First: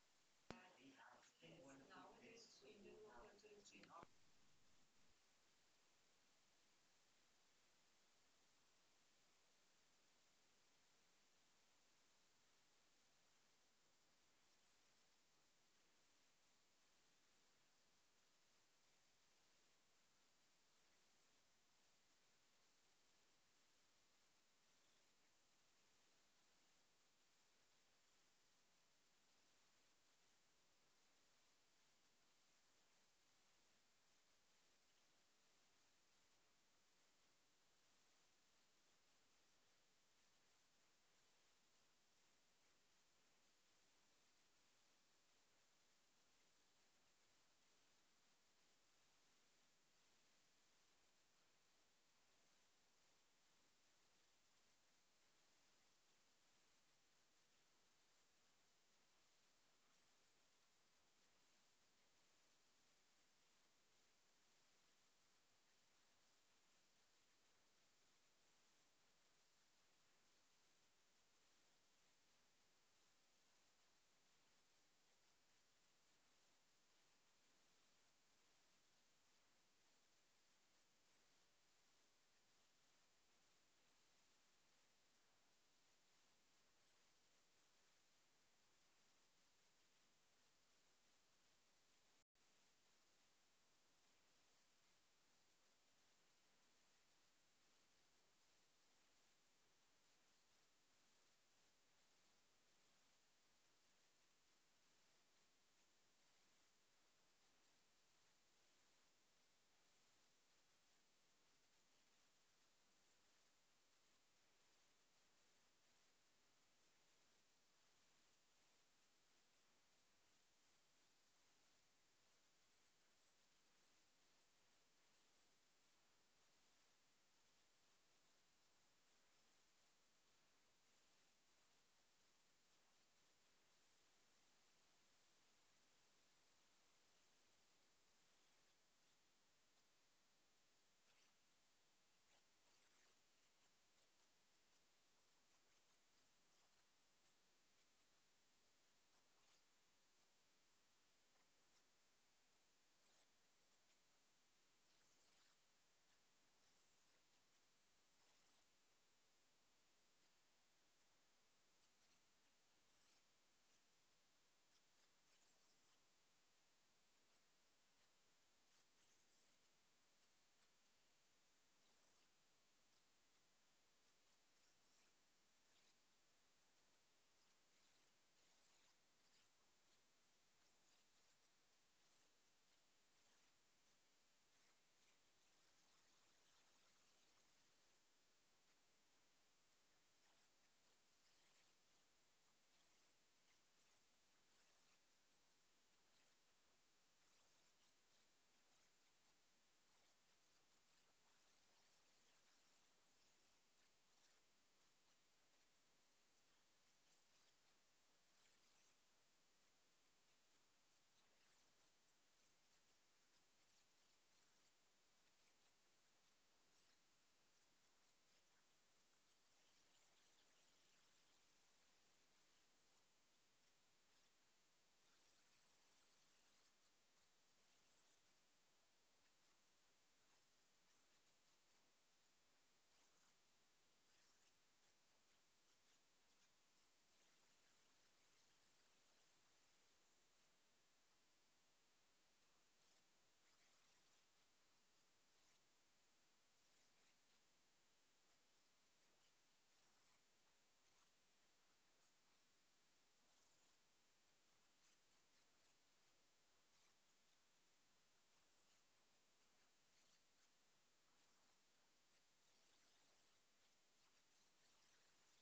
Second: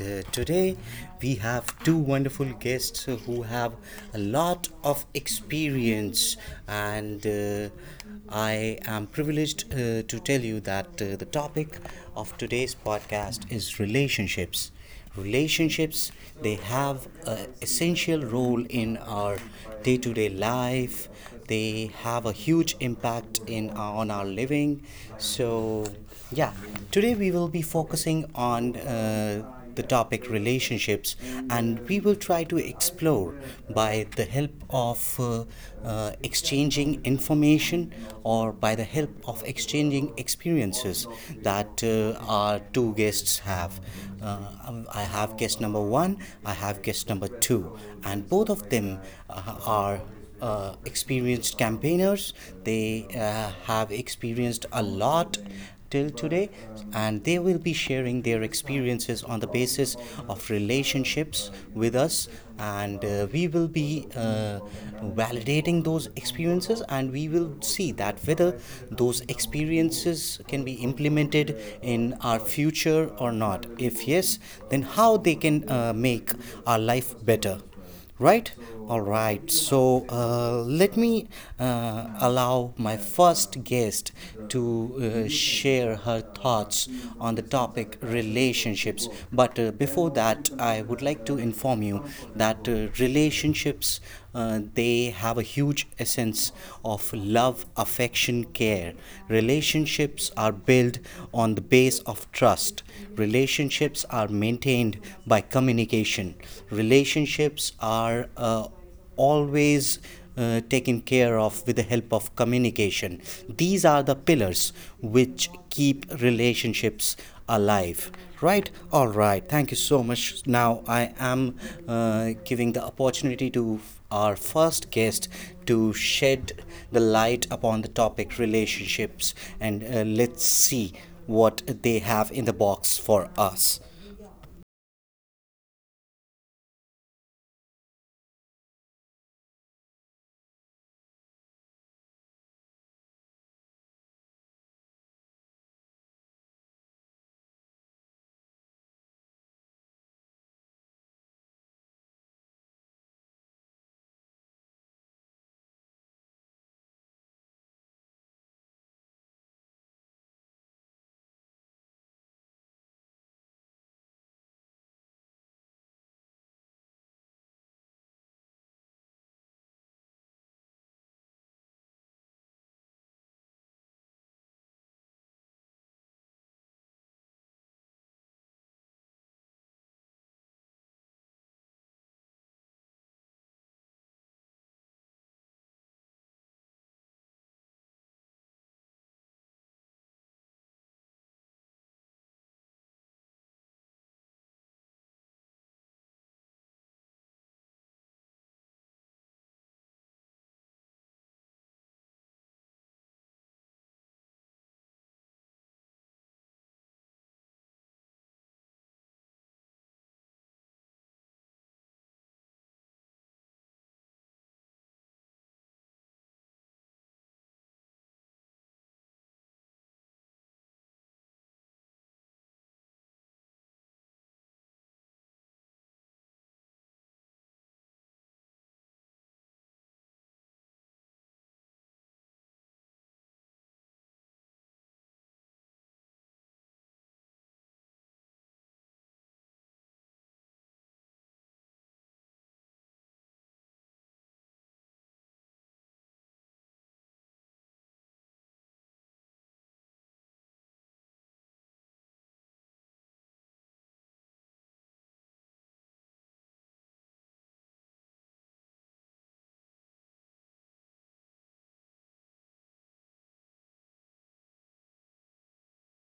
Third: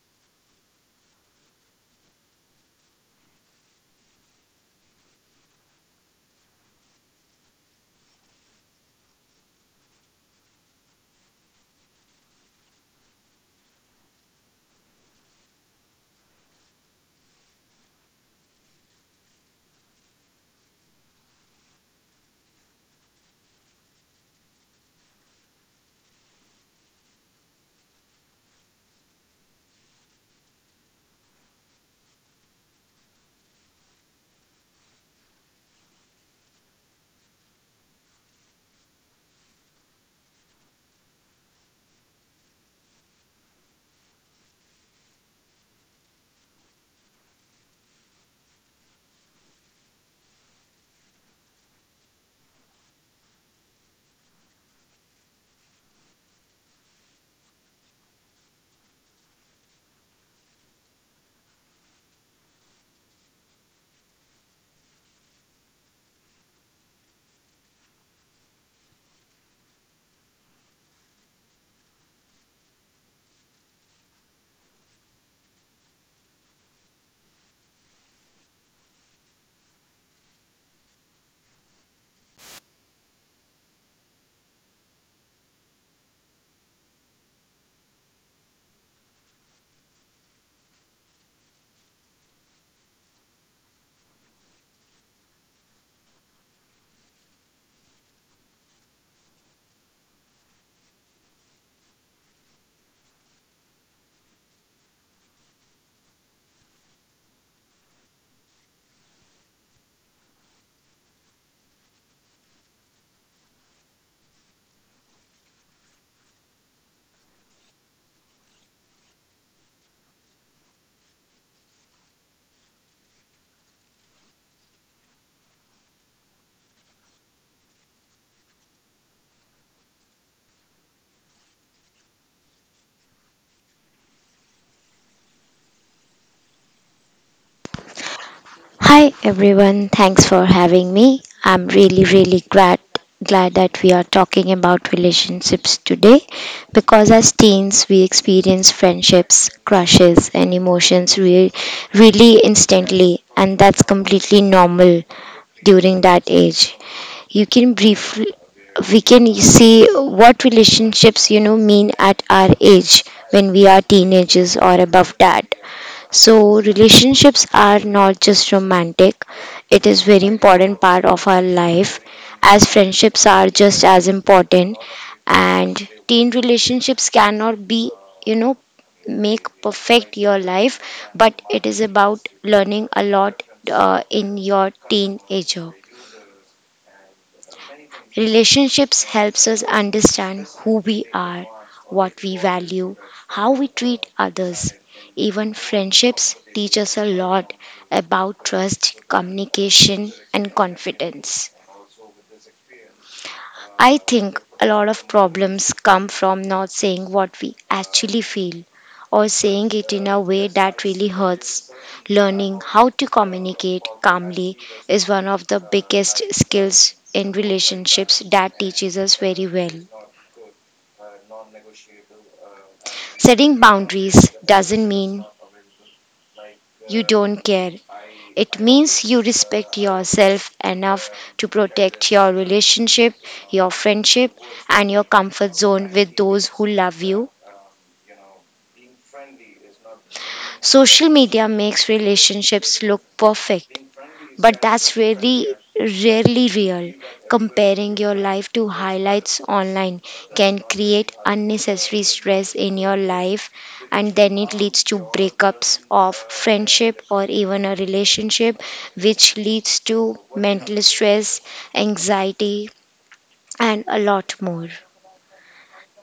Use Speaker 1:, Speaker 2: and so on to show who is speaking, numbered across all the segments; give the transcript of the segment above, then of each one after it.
Speaker 1: today we have two wonderful guests who have a lot of experience, and I am privileged to tell you that the topic of today's podcast is relationships. They have an essential role in our day-to-day life. They have a huge impact in on our living, so yeah, today we will be focusing on the topic relationships, and we will try to explore by the help of exchanging information, or by the help of exchanging experiences that our two guests have. I have guest number one, I have guest number two, and both of them uh, are experienced campaigners. They have experienced a lot till today, and they will be sharing their experiences on the basis of relationships with us. And we will be validating those experiences, and we will see that whether those experiences can be implemented in our future or not. If yes, ways, then how they can make our life better. Right? All right. So let me allow my first guest to share her thoughts on the topic relationships. But before that, I would like to inform you that relationships, they have a huge essence of love, affection, care. Relationships are built on the base of trust. Relationships are maintained by communication. Relationships are always taken care of with the help of communication. These are the pillars which keep relationships alive. Right? All right, thank you so much. Now I am giving the opportunity to our first guest to shed the light upon the topic relationships, and let's see what they have in the box for us.
Speaker 2: Hi everyone, thanks for having me. I'm really glad that we are talking about relationships today because as teens we experience friendships, crushes and really instantly, and that's completely normal during that age. You can briefly We can see what relationships mean at our age when we are teenagers or above that. So relationships are not just romantic, it is very important part of our life, as friendships are just as important. And teen relationships cannot be, you know, make perfect your life, but it is about learning a lot in your teenager. Relationships helps us understand who we are, what we value, how we treat others. Even friendships teach us a lot about trust, communication and confidence. I think a lot of problems come from not saying what we actually feel, or saying it in a way that really hurts. Learning how to communicate calmly is one of the biggest skills in relationships that teaches us very well. Setting boundaries doesn't mean you don't care. It means you respect yourself enough to protect your relationship, your friendship, and your comfort zone with those who love you. Social media makes relationships look perfect, but that's really rarely real. Comparing your life to highlights online can create unnecessary stress in your life, and then it leads to breakups of friendship or even a relationship, which leads to mental stress, anxiety and a lot more.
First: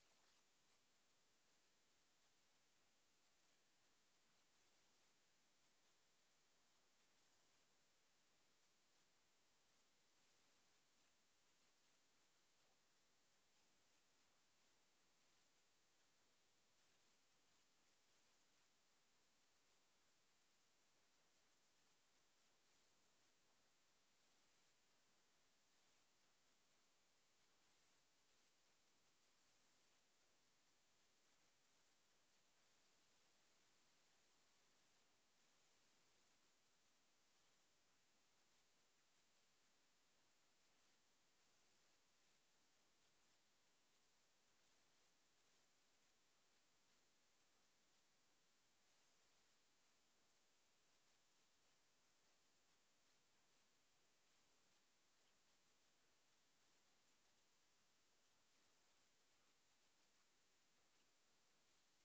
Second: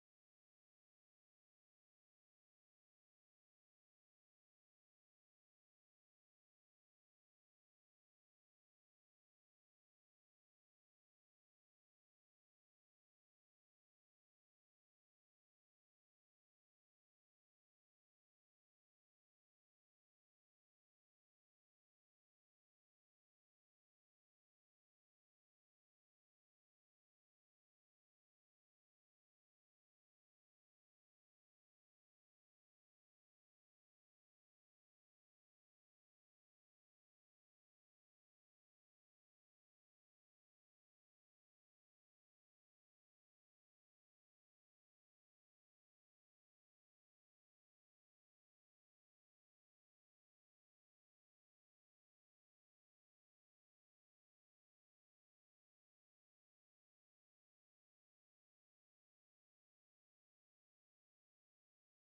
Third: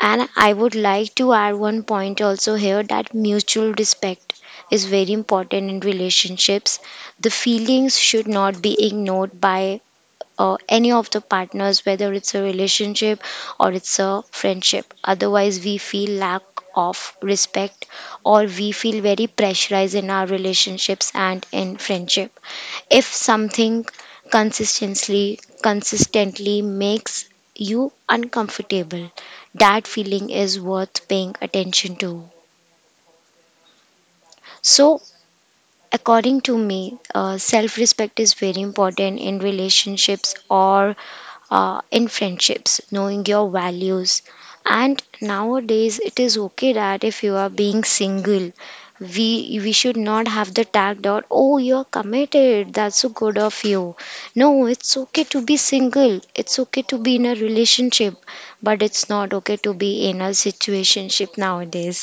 Speaker 2: And I would like to add one point also here that mutual respect is very important in relationships. The feelings should not be ignored by any of the partners, whether it's a relationship or it's a friendship. Otherwise, we feel lack of respect, or we feel very pressurized in our relationships and in friendship. If something consistently makes you uncomfortable, that feeling is worth paying attention to. So According to me, self respect is very important in relationships or in friendships, knowing your values. And nowadays, it is okay that if you are being single, we we should not have the tag dot, oh, you're committed, that's so good of you. No, it's okay to be single, it's okay to be in a relationship, but it's not okay to be in a situationship nowadays.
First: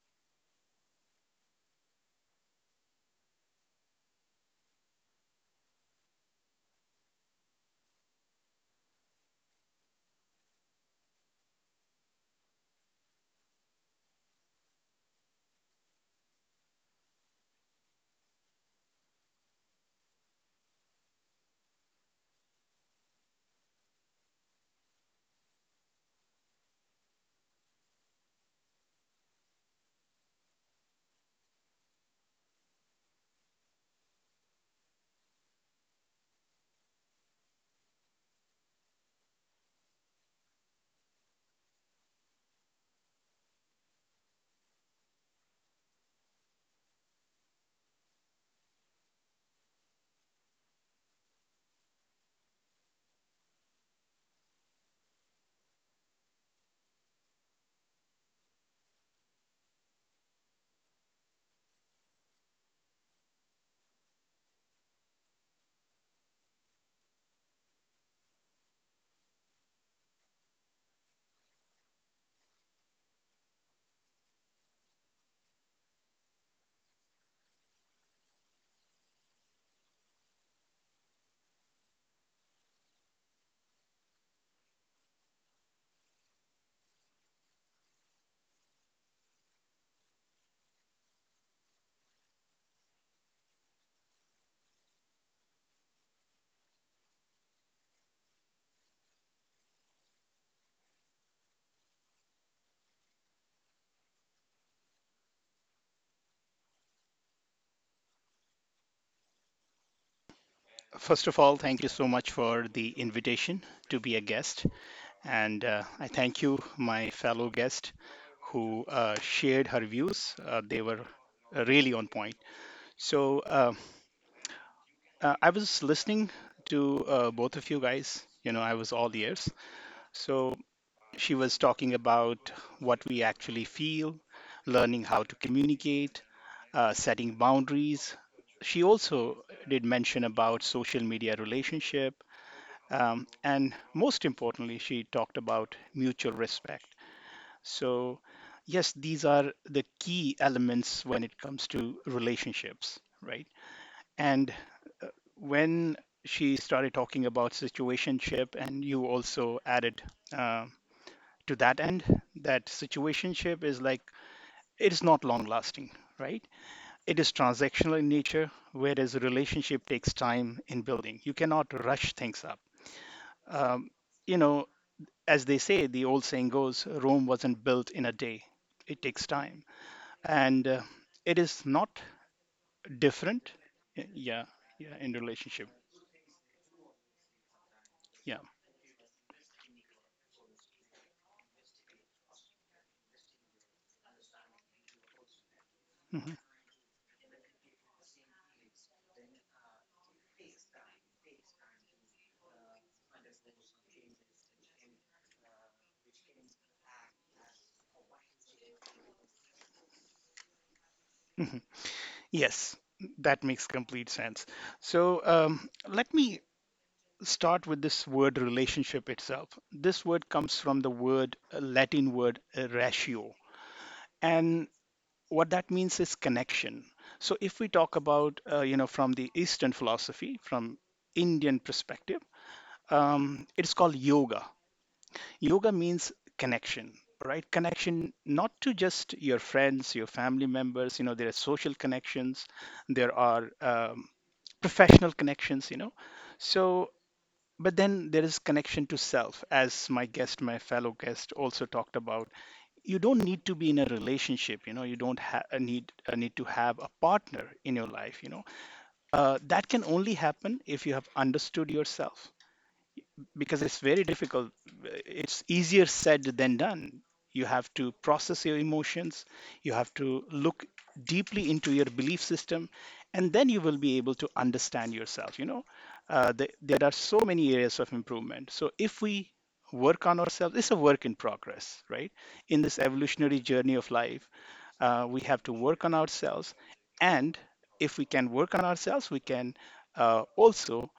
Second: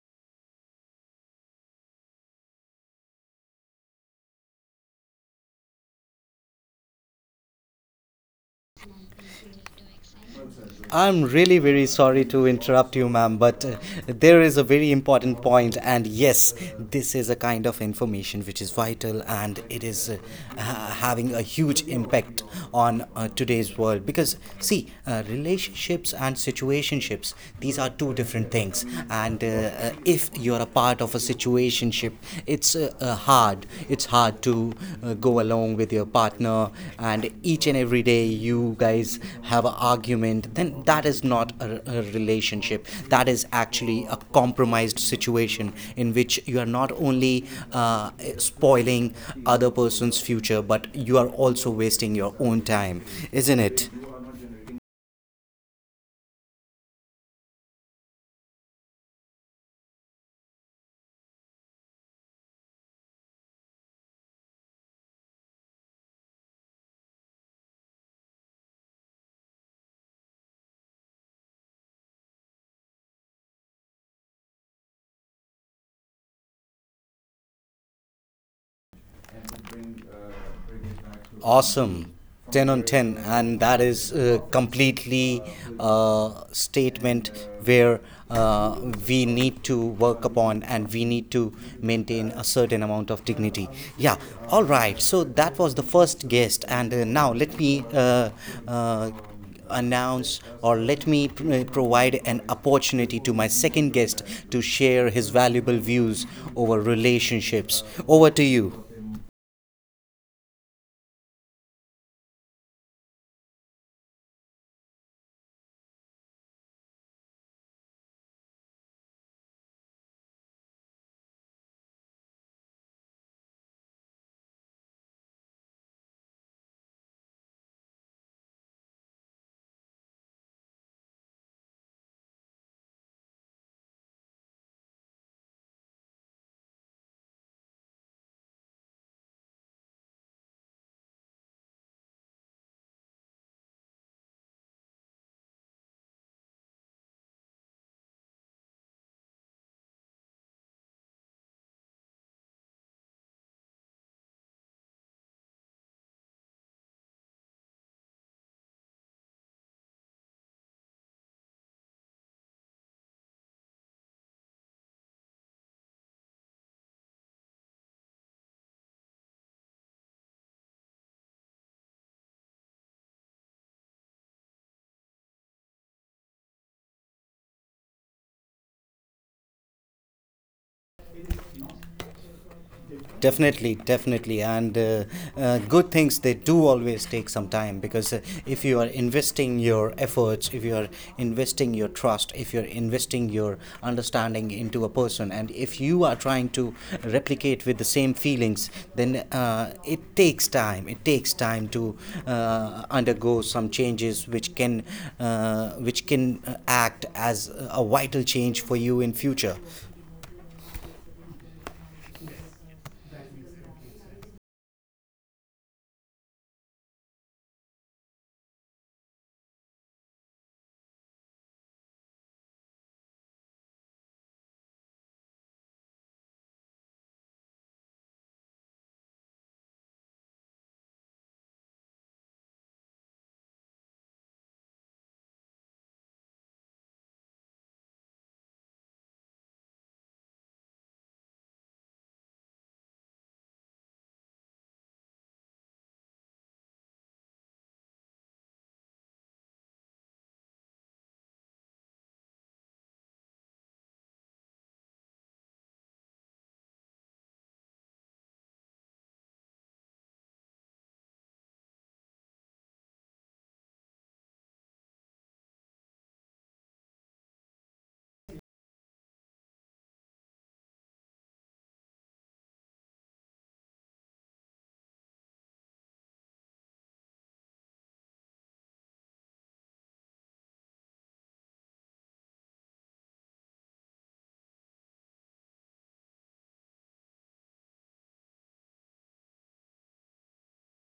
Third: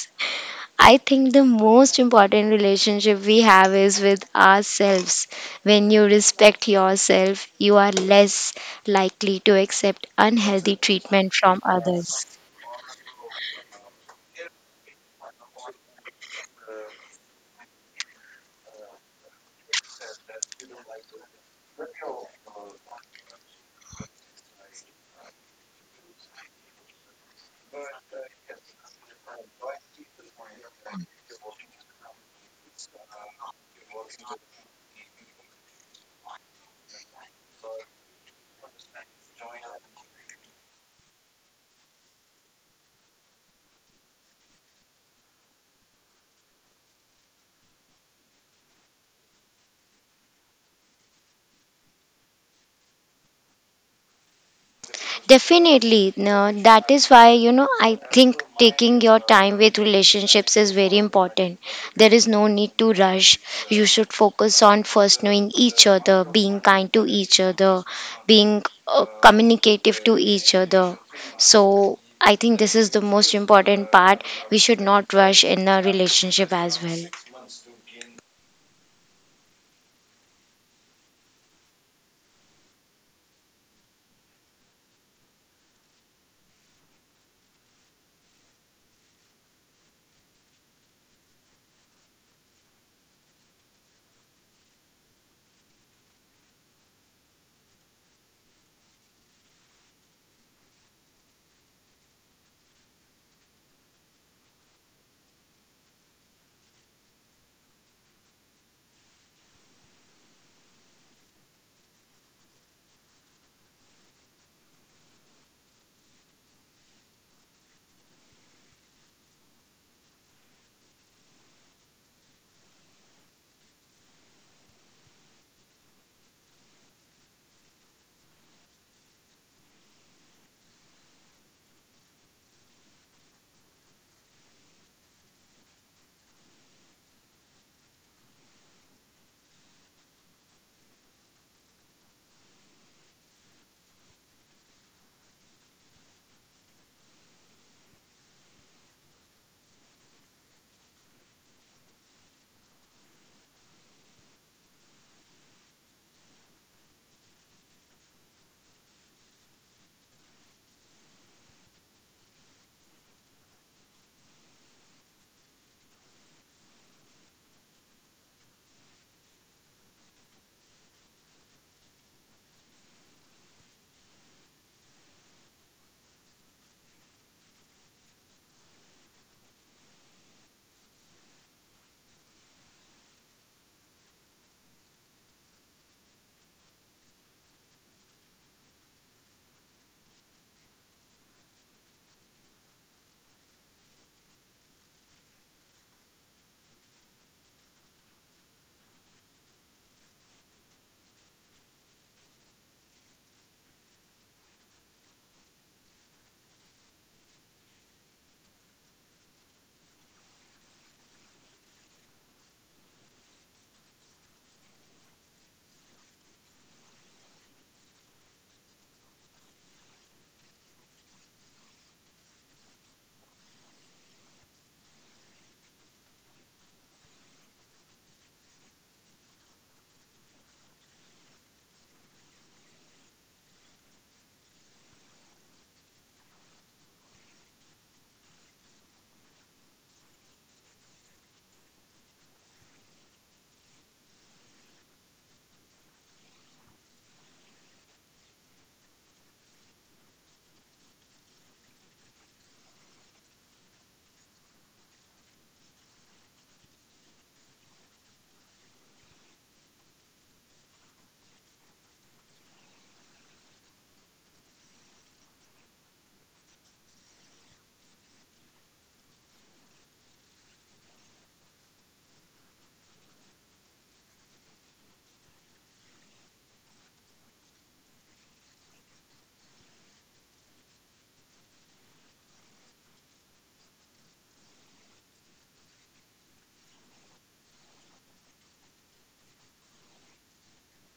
Speaker 2: I think the most important relationship we have is with ourselves. When you respect yourself, you are less likely to accept unhealthy
Speaker 1: I'm
Speaker 2: treatment
Speaker 1: really
Speaker 2: from
Speaker 1: very sorry
Speaker 2: others.
Speaker 1: to interrupt you, ma'am, but there is a very important point, and yes, this is a kind of information which is vital and it is having a huge impact on today's world. Because, see, relationships and situationships, these are two different things, and if you're a part of a situationship, it's hard, it's hard to go along with your partner, and each and every day you guys have an argument, then that is not a relationship. That is actually a compromised situation in which you are not only uh, spoiling other person's future, but you are also wasting your own time, isn't it?
Speaker 2: Definitely. No, that is why, you know, I think taking your time with relationships is very important. There is no need to rush. You should focus on first knowing each other, being kind to each other, being communicative to each other. So, I think this is the most important part. We should not rush in a relationship as well.
Speaker 1: Awesome. 10 on 10, and that is completely a statement where uh, we need to work upon, and we need to maintain a certain amount of dignity. Yeah. All right, so that was the first guest, and now let me uh, announce, or let me provide an opportunity to my second guest to share his valuable views over relationships. Over to you.
Speaker 3: First of all, thank you so much for the invitation to be a guest. And I thank you, my fellow guest, who shared her views. They were really on point. So I was listening to both of you guys. You know, I was all ears. So She was talking about what we actually feel, learning how to communicate, setting boundaries. She also did mention about social media relationship. And most importantly, she talked about mutual respect. So, yes, these are the key elements when it comes to relationships, right? And when she started talking about situationship, and you also added um to that end that situationship is like it's not long lasting, right? It is transactional in nature, whereas a relationship takes time in building. You cannot rush things up. um, you know, as they say, the old saying goes, Rome wasn't built in a day. It takes time, and it is not different.
Speaker 1: Definitely, definitely,
Speaker 3: Yeah,
Speaker 1: and
Speaker 3: yeah, in relationship.
Speaker 1: good things, they do always take some time, because
Speaker 3: Yeah.
Speaker 1: if you are investing your efforts, if you are investing your trust, if you're investing your understanding into a person, and if you are
Speaker 3: Mhm,
Speaker 1: trying to replicate with the same feelings, then it takes time. It takes time to undergo some changes which can act as a vital change for you in future.
Speaker 3: mhm. Yes, that makes complete sense. So let me start with this word relationship itself. This word comes from the word Latin word ratio, and what that means is connection. So if we talk about, you know, from the Eastern philosophy, from Indian perspective, it's called yoga. Yoga means connection, right? Connection not to just your friends, your family members. You know, there are social connections, there are professional connections. You know, so but then there is connection to self, as my guest, my fellow guest, also talked about. You don't need to be in a relationship. You know, you don't need to have a partner in your life. You know, that can only happen if you have understood yourself because it's very difficult. It's easier said than done. You have to process your emotions, you have to look deeply into your belief system, and then you will be able to understand yourself. You know, there are so many areas of improvement. So if we work on ourselves, it's a work in progress, right? In this evolutionary journey of life, we have to work on ourselves, and if we can work on ourselves, we can also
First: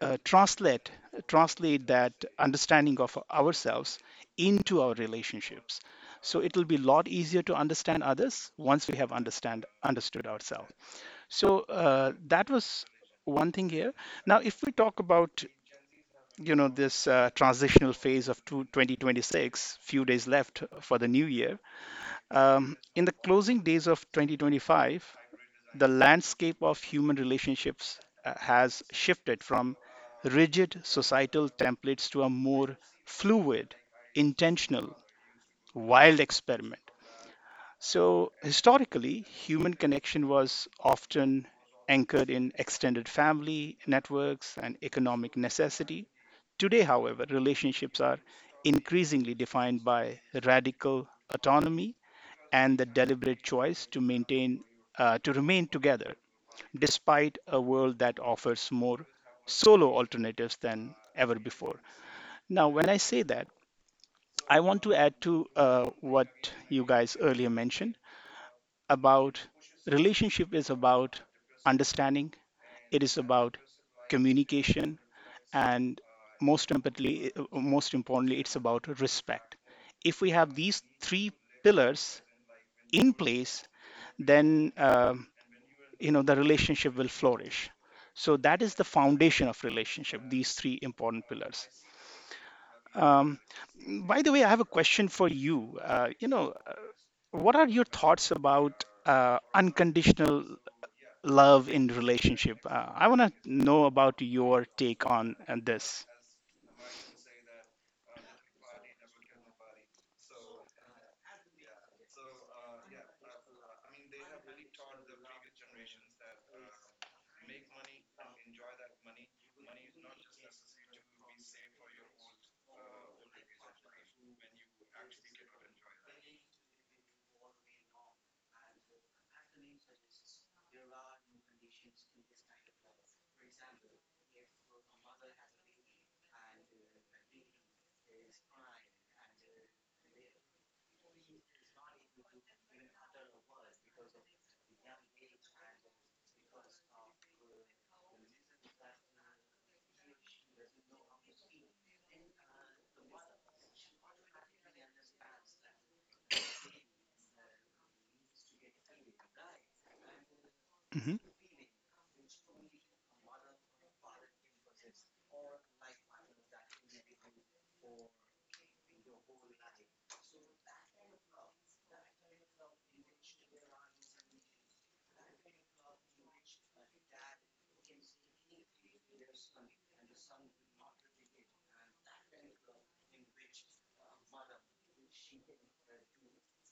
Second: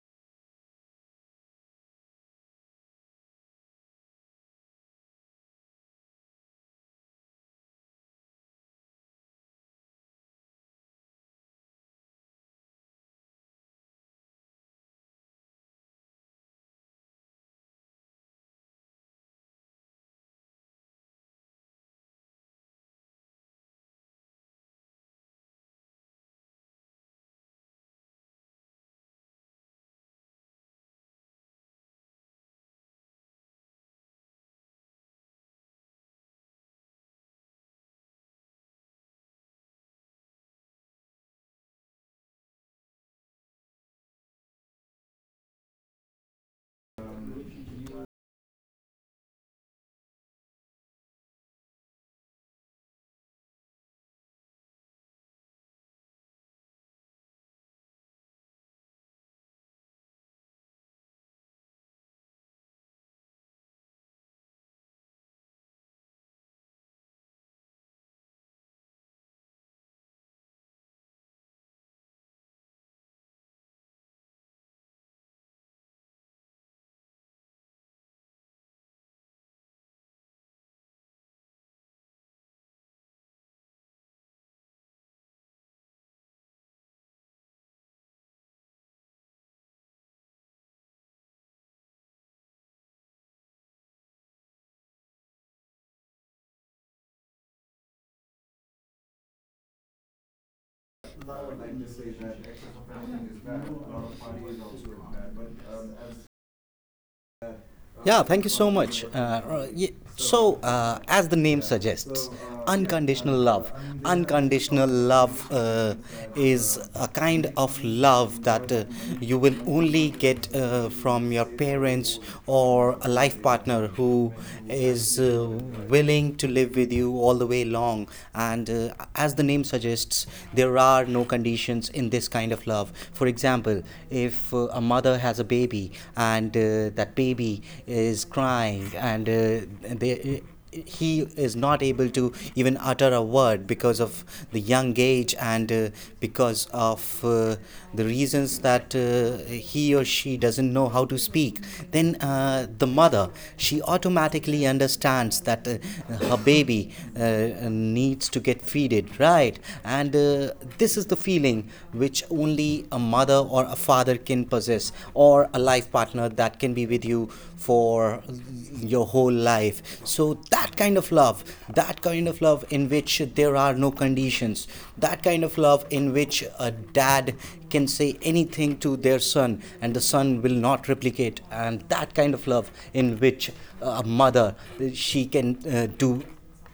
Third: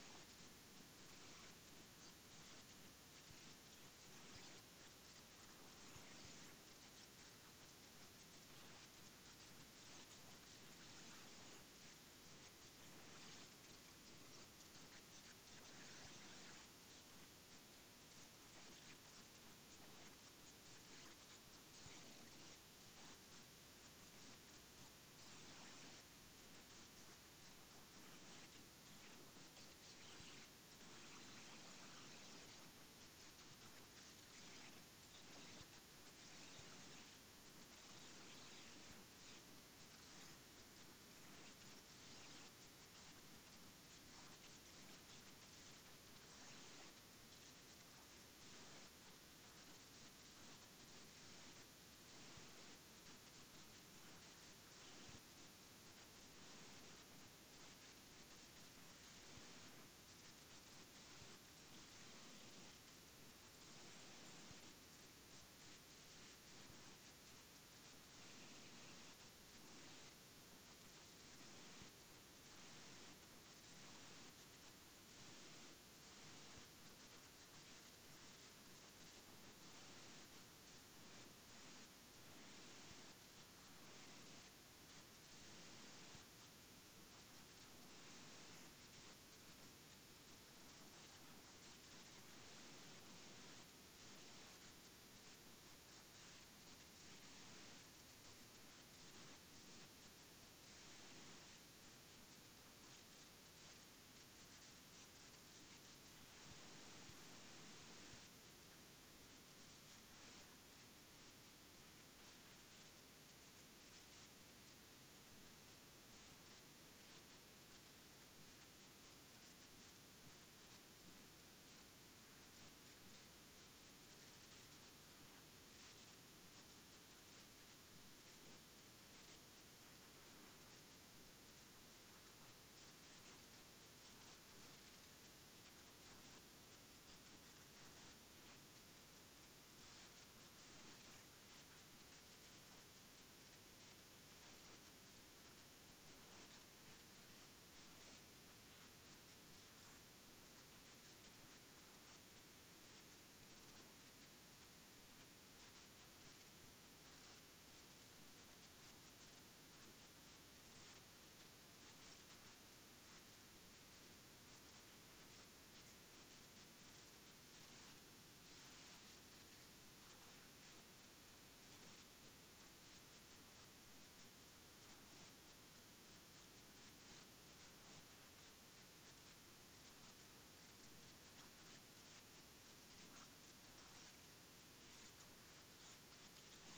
Speaker 3: uh, translate translate that understanding of ourselves into our relationships. So it will be a lot easier to understand others once we have understand understood ourselves. So that was one thing here. Now if we talk about, you know, this transitional phase of 2026, few days left for the new year, in the closing days of 2025, the landscape of human relationships has shifted from rigid societal templates to a more fluid, intentional, wild experiment. So, historically, human connection was often anchored in extended family networks and economic necessity. Today, however, relationships are increasingly defined by radical autonomy and the deliberate choice to maintain to remain together despite a world that offers more solo alternatives than ever before. Now, when I say that, I want to add to what you guys earlier mentioned about relationship is about understanding, it is about communication, and most importantly, it's about respect. If we have these three pillars in place, then you know the relationship will flourish. So that is the foundation of relationship, these three important pillars. um, by the way, I have a question for you. You know, what are your thoughts about unconditional love in relationship? I want to know about your take on this.
Speaker 1: Yeah, thank you so much. Yeah, so, as the name suggests, unconditional love. Unconditional love is a kind of love that you will only get from your parents, or a life partner who is willing to live with you all the way long. And as the name suggests, there are no conditions in this kind of love. For example, if a mother has a baby, and that baby is crying, and they he is not able to even utter a word because of the young age, and because of the reasons that he or she doesn't know how to speak, then the mother, she automatically understands that her baby uh, needs to get feeded, right? And this is the
Speaker 3: Hmm.
Speaker 1: feeling which only a mother or a father can possess, or a life partner that can be with you for your whole life. So that kind of love, that kind of love in which there are no conditions, that kind of love in which a dad can say anything to their son and the son will not replicate, and that kind of love in which a mother, she can do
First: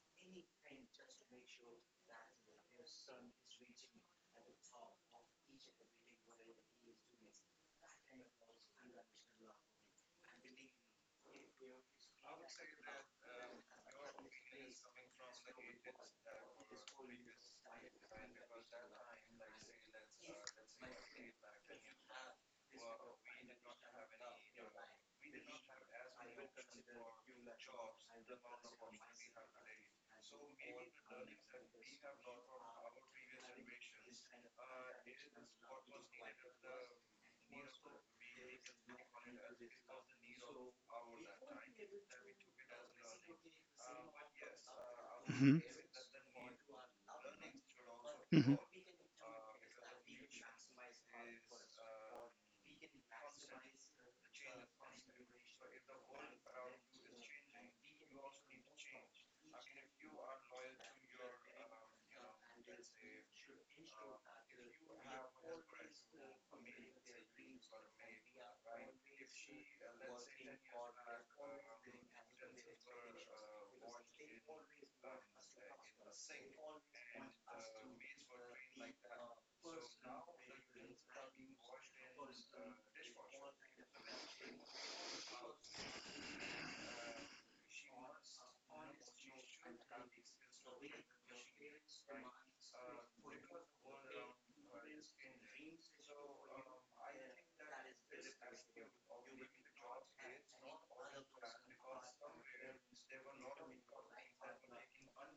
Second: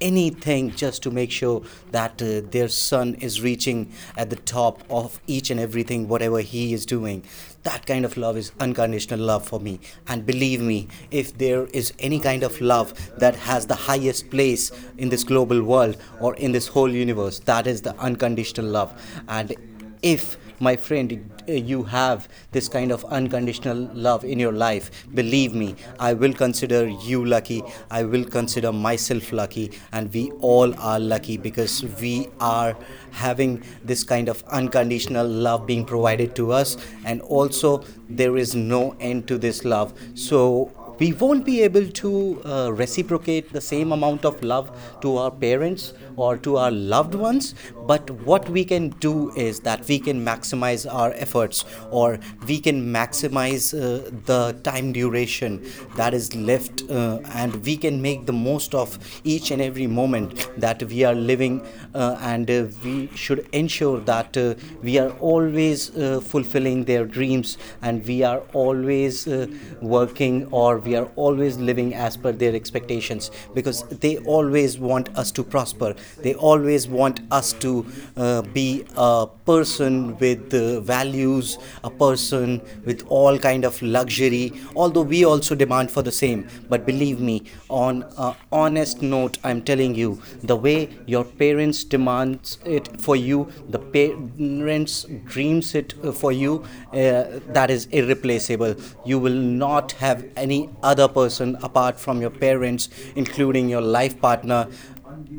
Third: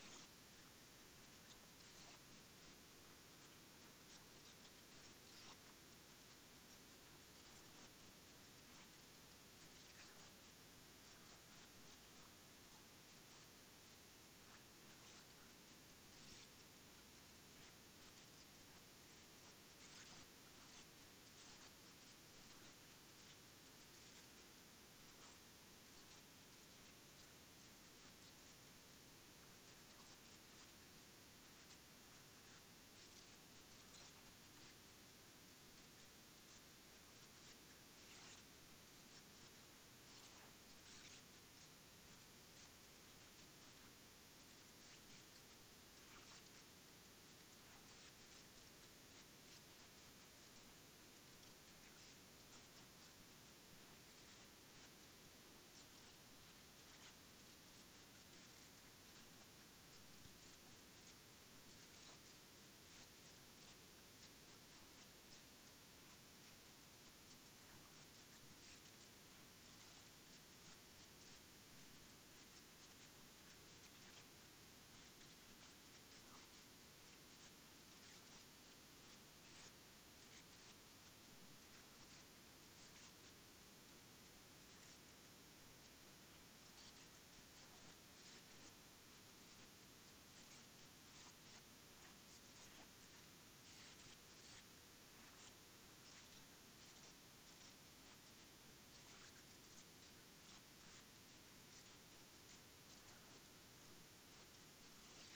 Speaker 1: anything just to make sure that their son is reaching at the top of each and everything whatever he is doing, that kind of love is unconditional love for me. And believe me, if there is any kind of love that has the highest place in this global world or in this whole universe, that is the unconditional love. And if, my friend, you have this kind of unconditional love in your life, believe me, I will consider you lucky, I will consider myself lucky, and we all are lucky because we are having this kind of unconditional love being provided to us. And also, there is no end to this love, so we won't be able to reciprocate the same amount of love to our
Speaker 3: Hmm.
Speaker 1: parents or to our loved ones. But what
Speaker 3: Hmm.
Speaker 1: we can do is that we can maximize our efforts, or we can maximize the time duration that is left, and we can make the most of each and every moment that we are living. And we should ensure that we are always fulfilling their dreams, and we are always working, or we are always living as per their expectations, because they always want us to prosper. They always want us to be a person with values, a person with all kind of luxury. Although we also demand for the same, but believe me, on a honest note, I'm telling you, the way your parents demands it for you, the parents dreams it for you, that is irreplaceable. You will not have any other person apart from your parents, including your life partner,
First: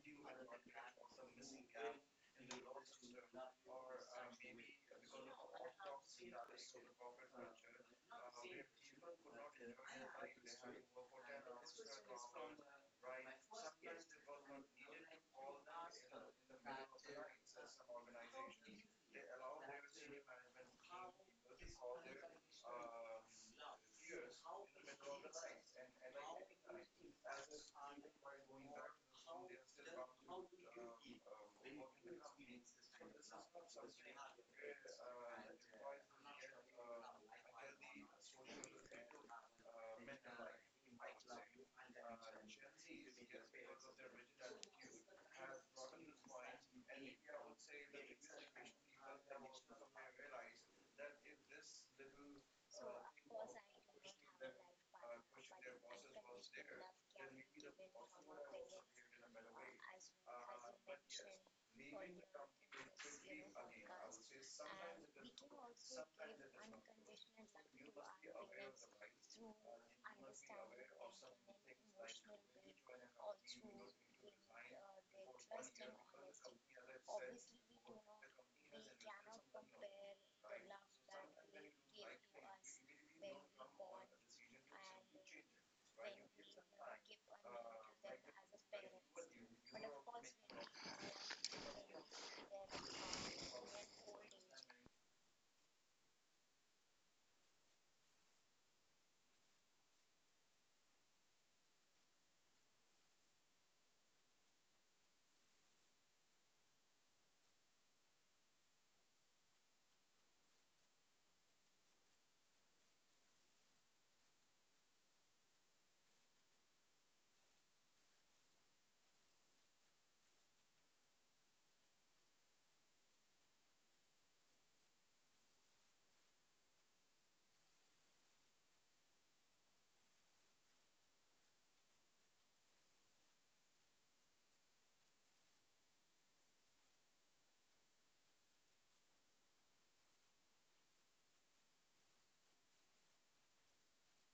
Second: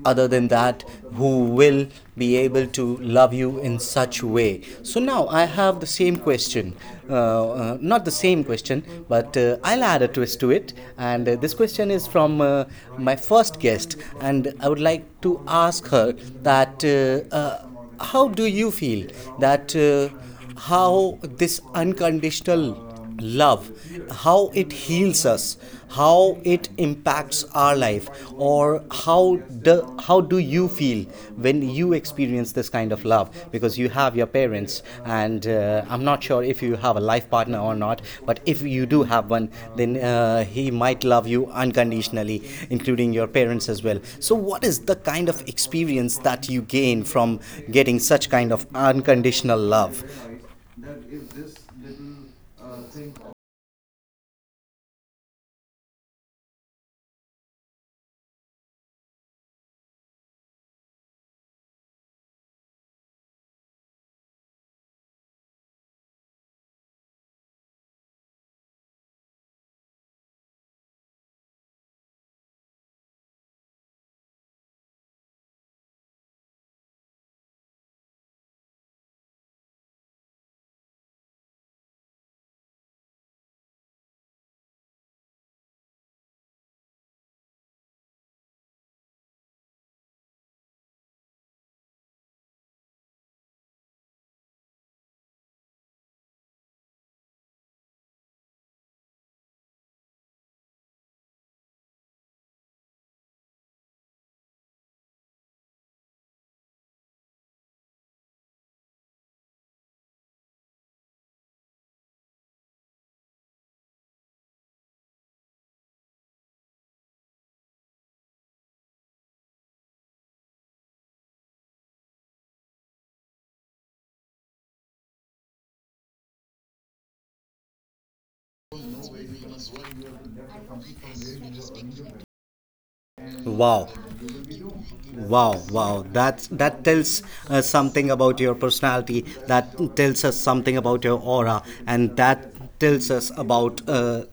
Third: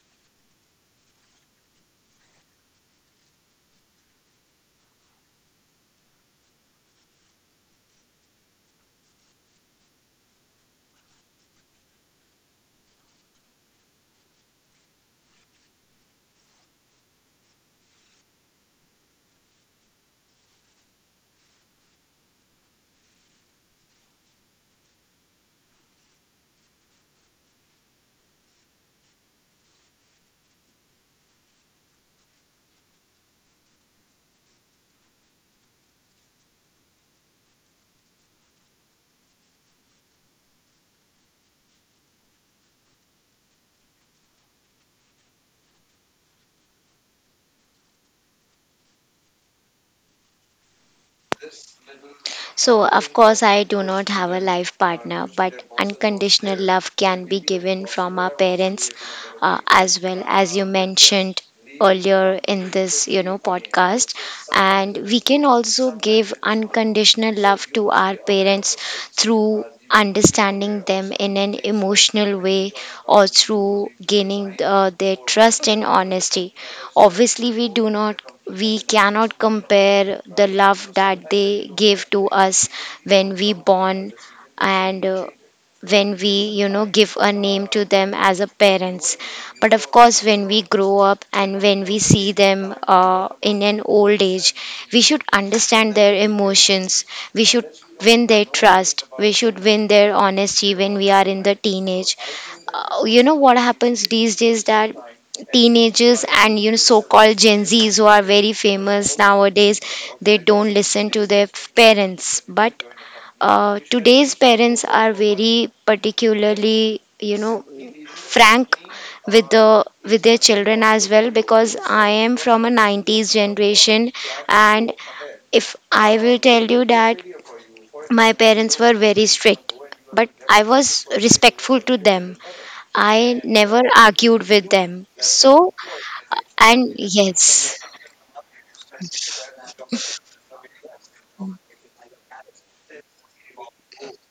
Speaker 1: other than that, who will be able to love you in such way. So now I have the same question, not the same question, but I'll add a twist to it. And this question is from my first guest, and I would like to ask her that. How do you feel that how this unconditional love, how it heals us, how it impacts our life, or how do you feel when you experience this kind of love, because you have your parents, and I'm not sure if you have a life partner or not, but if you do have one, then he might love you unconditionally, including your parents as well. So what is the kind of experience that you gain from getting such kind of unconditional love?
Speaker 2: So, of course, I do not have a life partner, but unconditional love can be given from our parents as well, as you mentioned earlier in this podcast, and we can also give unconditional love to our parents through understanding them in an emotional way, or through gaining their trust and honesty. Obviously, we do not, we cannot compare the love that they give to us when we born, and when we give a name to them as a parents. But of course, when we grow up and when we see them in an old age, we should understand their emotions, we should win their trust, we should win their honesty when we are in the teenage. You know what happens these days, that teenagers and so-called gen z's, who are very famous nowadays, they don't listen to their parents. But today's parents are very particularly, you know, frank with the with their children as well, because I am from a 90s generation. And if I will tell you that my parents were very strict, but I was respectful to them. I never
Speaker 1: Wow.
Speaker 2: argued with them.
Speaker 1: Wow,
Speaker 2: So,
Speaker 1: wow. That's, that
Speaker 2: and
Speaker 1: tells us
Speaker 2: yes,
Speaker 1: something about your personality. That tells us something about your aura, and that tells us about uh,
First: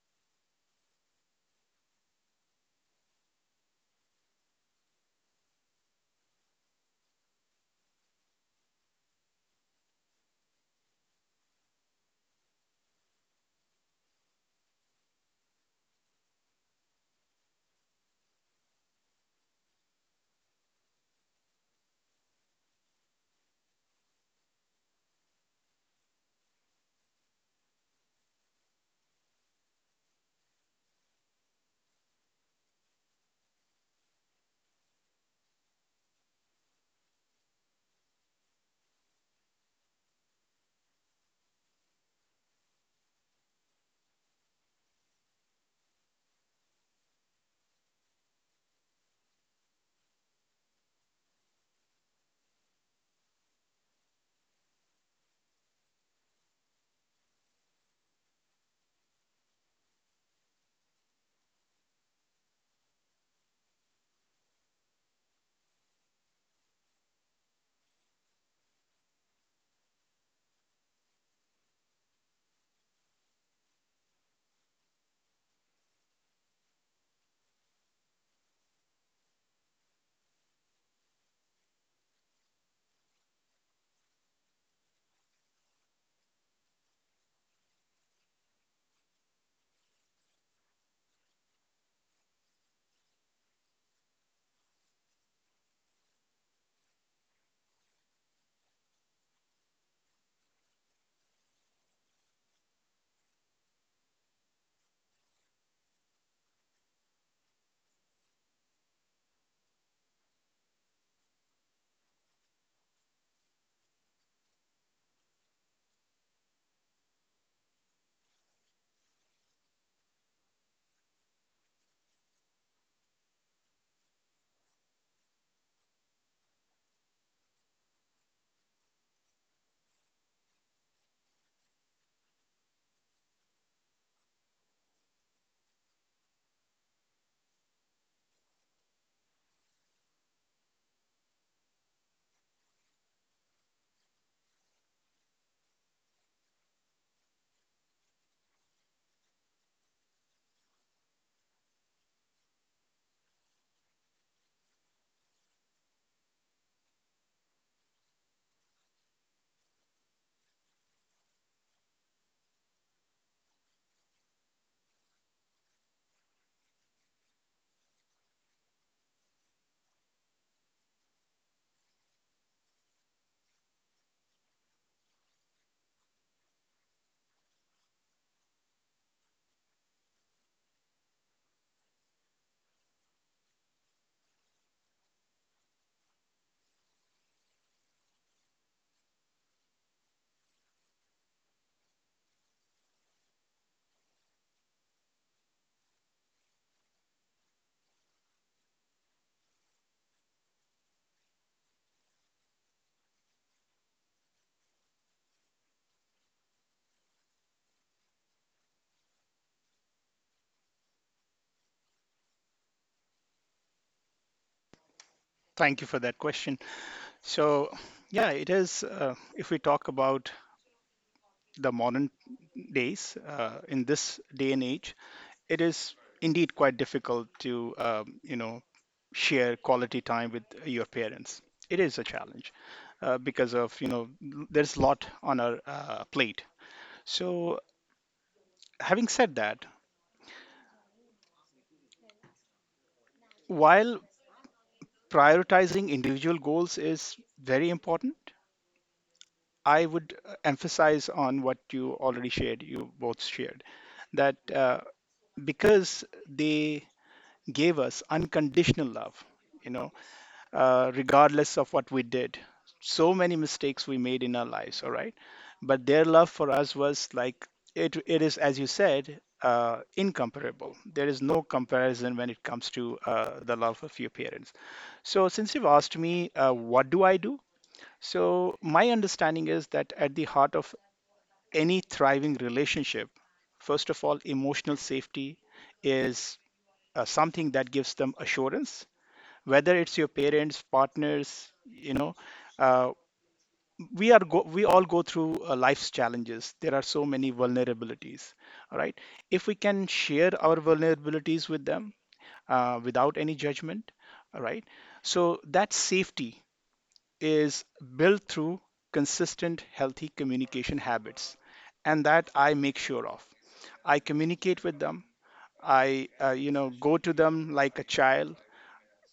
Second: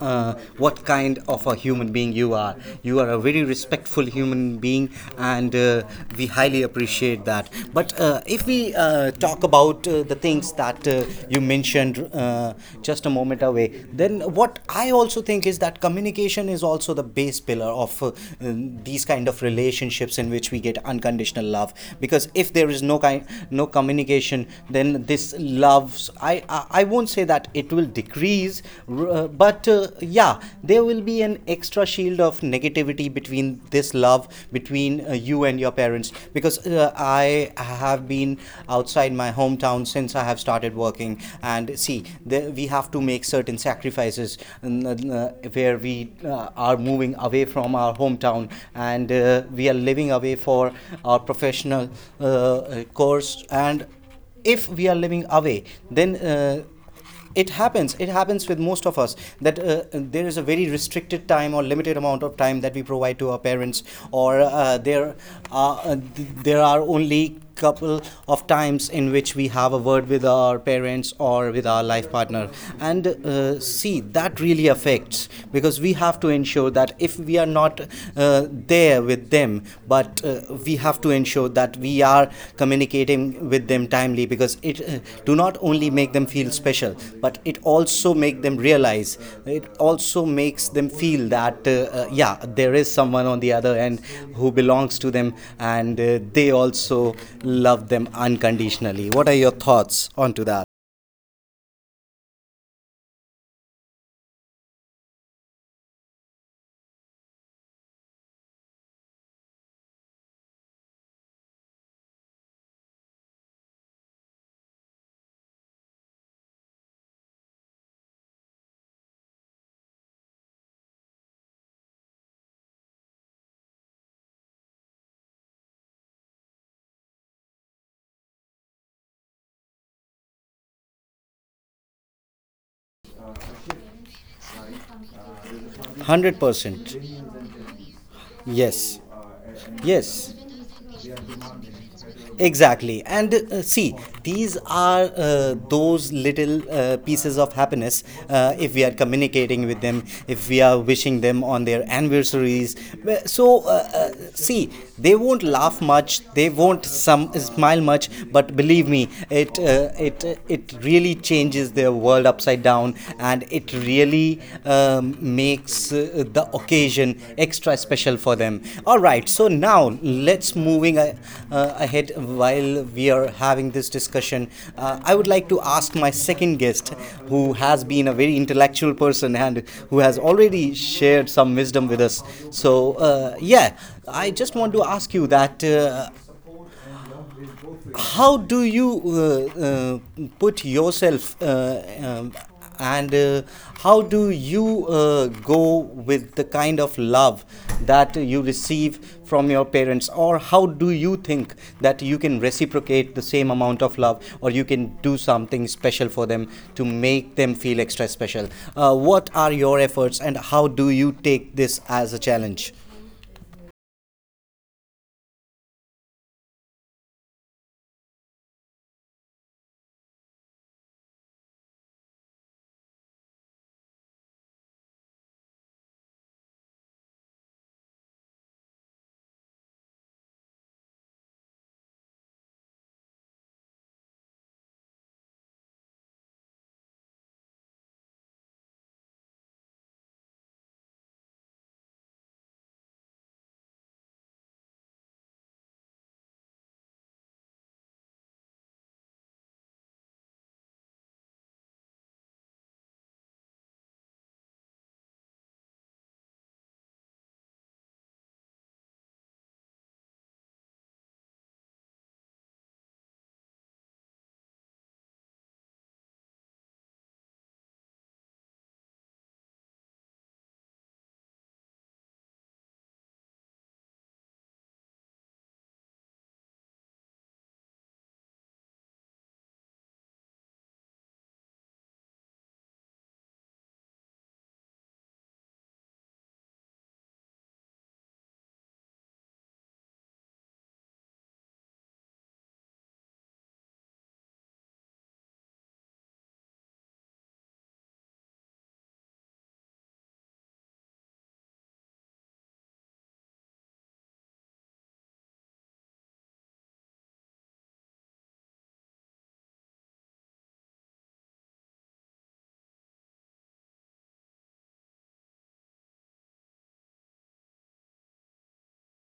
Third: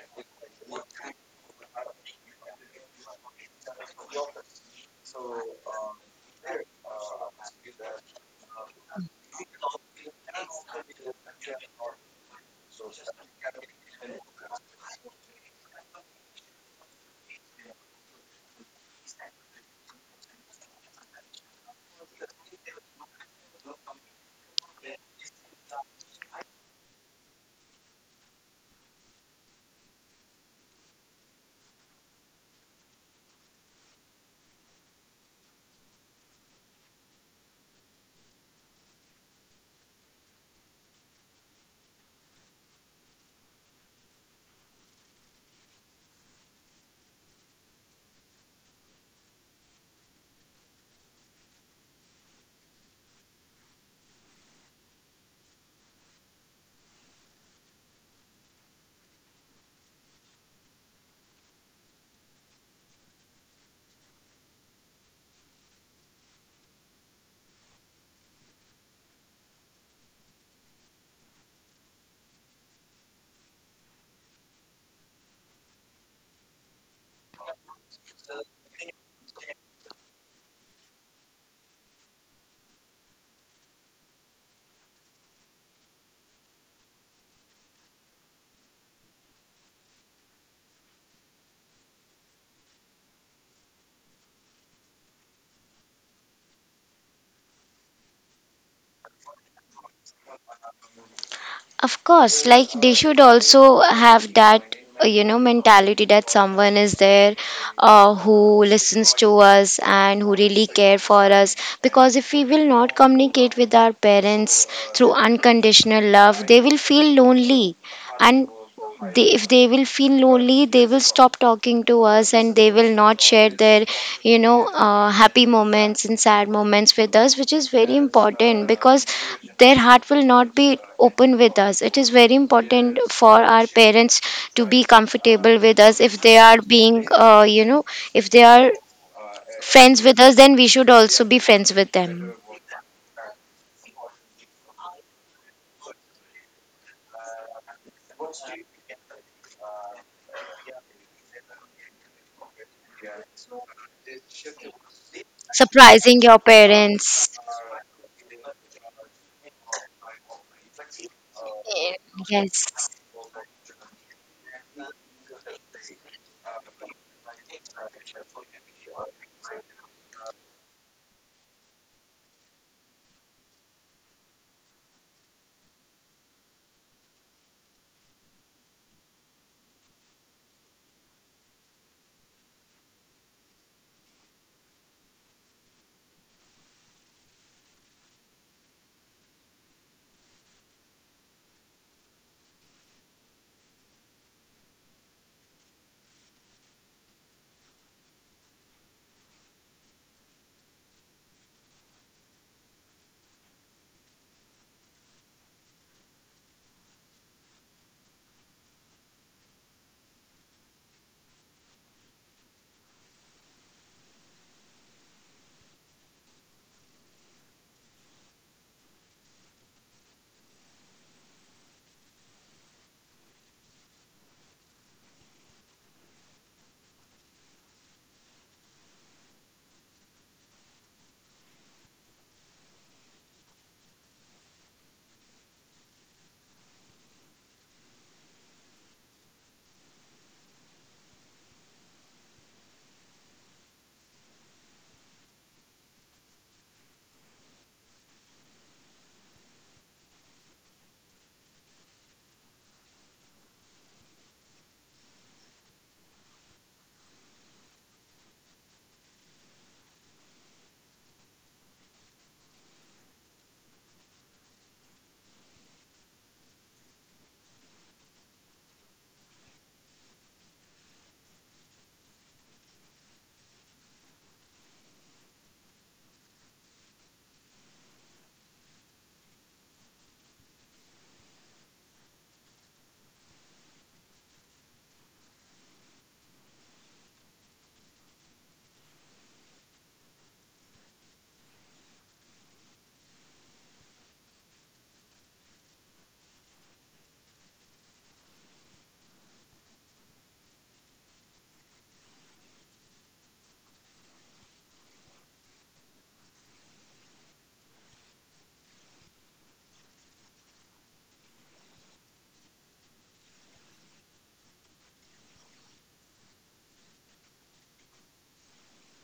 Speaker 1: uh, what kind of a human being you are. You are a very respectful human being, and we highly appreciate that. But if we talk about the things that you mentioned just a moment away, then what I also think is that communication is also the base pillar of these kind of relationships in which we get unconditional love. Because if there is no communication, then this loves, I won't say that it will decrease, but yeah, there will be an extra shield of negativity between this love, between you and your parents. Because I have been outside my hometown since I have started working, and see there, we have to make certain sacrifices, and where we are moving away from our hometown, and we are living away for our professional course, and if we are living away, then it happens with most of us that there is a very restricted time, or limited amount of time that we provide to our parents, or are, uh, there are only couple of times in which we have a word with our parents or with our life partner. And see, that really affects, because we have to ensure that if we are not there with them, but we have to ensure that we are communicating with them time, because it do not only make them feel special, but it also make them realize, it also makes them feel that yeah, there is someone on the other end who belongs to them, and they also love them unconditionally. What are your thoughts onto that?
Speaker 2: of course, like they should also have that, you know, mentality that someone is there who listens to us and who really care for us. Because if we will not communicate with our parents through unconditional love, they will feel lonely. And they, if they will feel lonely, they will stop talking to us, and they will not share their happy moments and sad moments with us, which is very important, because their heart will not be open with us. It is very important for our parents to be comfortable with us. If they are
Speaker 1: 100%
Speaker 2: being, you know, if they are
Speaker 1: Yes,
Speaker 2: friends with
Speaker 1: yes,
Speaker 2: us, then we should also be friends with them.
Speaker 1: exactly. And see, these are those little pieces of happiness, if we are communicating with them, if we are wishing them on their anniversaries. See, they won't laugh much,
Speaker 2: Surprising your
Speaker 1: they won't some
Speaker 2: parents.
Speaker 1: smile much, but believe me, it really changes their world upside
Speaker 2: Yes.
Speaker 1: down, and it really makes the occasion extra special for them. All right, so now let's moving ahead while we are having this discussion. I would like to ask my second guest, who has been a very intellectual person and who has already shared some wisdom with us. So yeah, I just want to ask you that, how do you uh, put yourself, and how do you go with the kind of love that you receive from your parents? Or how do you think that you can reciprocate the same amount of love, or you can do something special for them to make them feel extra special? What are your efforts, and how do you take this as a challenge?
Speaker 3: Thank you for that question. So, yeah, it is. If we talk about the modern days, in this day and age, it is indeed quite difficult to, you know, share quality time with your parents. It is a challenge because of, you know, there's a lot on our plate. So, having said that, while prioritizing individual goals is very important, I would emphasize on what you already shared, you both shared, that because they gave us unconditional love, you know, regardless of what we did. So many mistakes we made in our lives, all right? But their love for us was like, it is, as you said, incomparable. There is no comparison when it comes to the love of your parents. So, since you've asked me, what do I do? So, my understanding is that at the heart of any thriving relationship, first of all, emotional safety is something that gives them assurance, whether it's your parents, partners. You know, uh, we all go through life's challenges. There are so many vulnerabilities, all right? If we can share our vulnerabilities with them without any judgment, all right, so that safety is built through consistent healthy communication habits, and that I make sure of. I communicate with them. I, you know, go to them like a child,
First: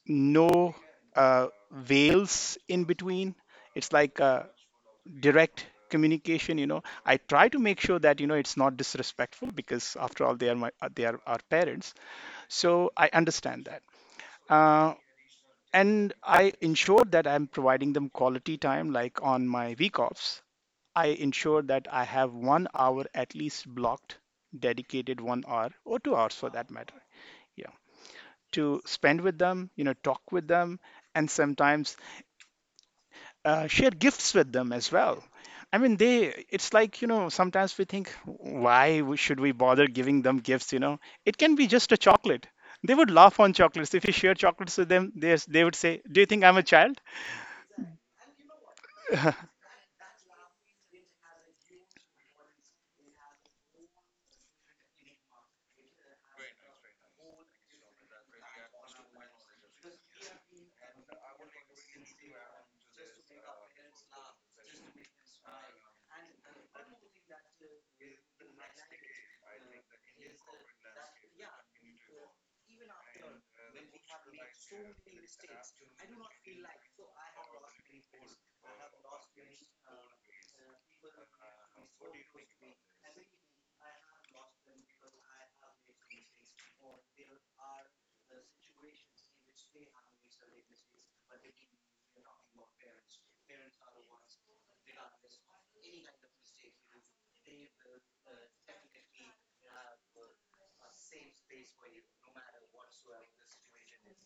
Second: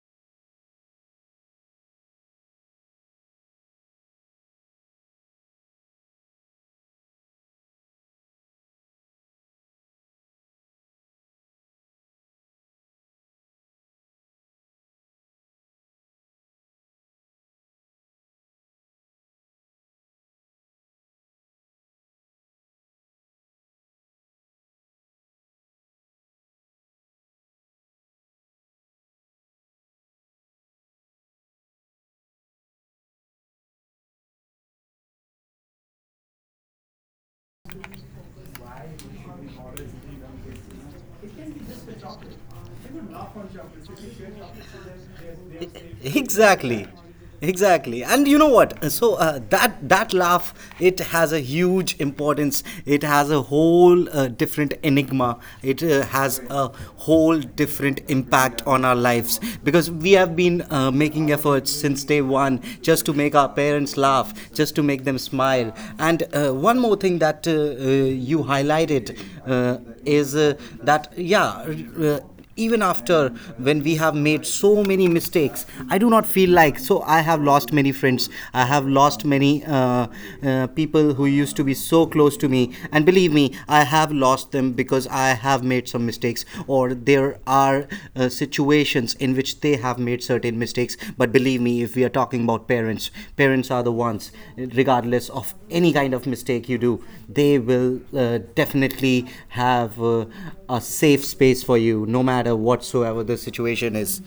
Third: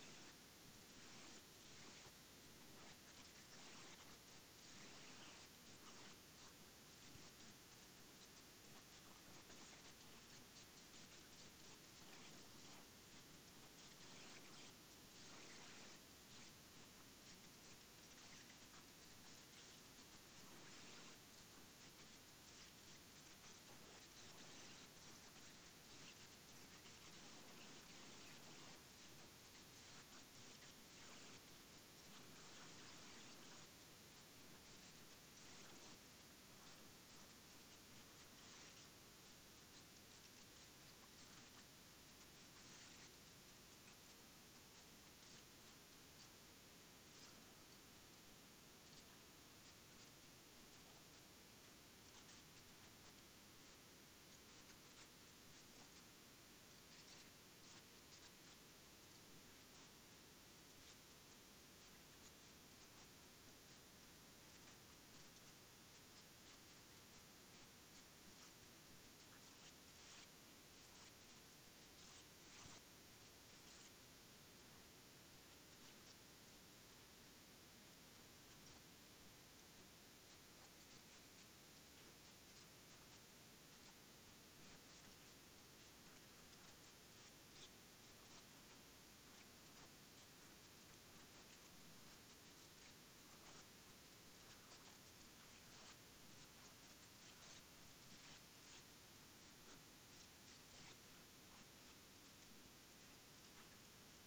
Speaker 3: no veils in between. It's like direct communication. You know, I try to make sure that you know it's not disrespectful because after all, they are our parents. So I understand that. Uh, and I ensure that I'm providing them quality time, like on my week offs. I ensure that I have 1 hour at least blocked, dedicated 1 hour or 2 hours for that matter. Yeah, to spend with them, you know, talk with them, and sometimes share gifts with them as well. I mean, they, it's like, you know, sometimes we think, should we bother giving them gifts? You know, it can be just a chocolate. They would laugh on chocolates. If you share chocolates with them, they would say, "Do you think I'm a
Speaker 1: Exactly,
Speaker 3: child?"
Speaker 1: exactly. And you know what, so that laugh, it has a huge importance. It has a whole different enigma. It has a whole different impact on our lives, because we have been making efforts since day one just to make our parents laugh, just to make them smile. And one more thing that you highlighted uh, is, that yeah, uh, even after when we have made so many mistakes, I do not feel like, so I have lost many friends, I have lost many people who used to be so close to me, and believe me, I have lost them because I have made some mistakes, or there are situations in which they have made certain mistakes. But believe me, if we are talking about parents, parents are the ones, regardless of any kind of mistake you do, they will definitely have a safe space for you, no matter whatsoever the situation is.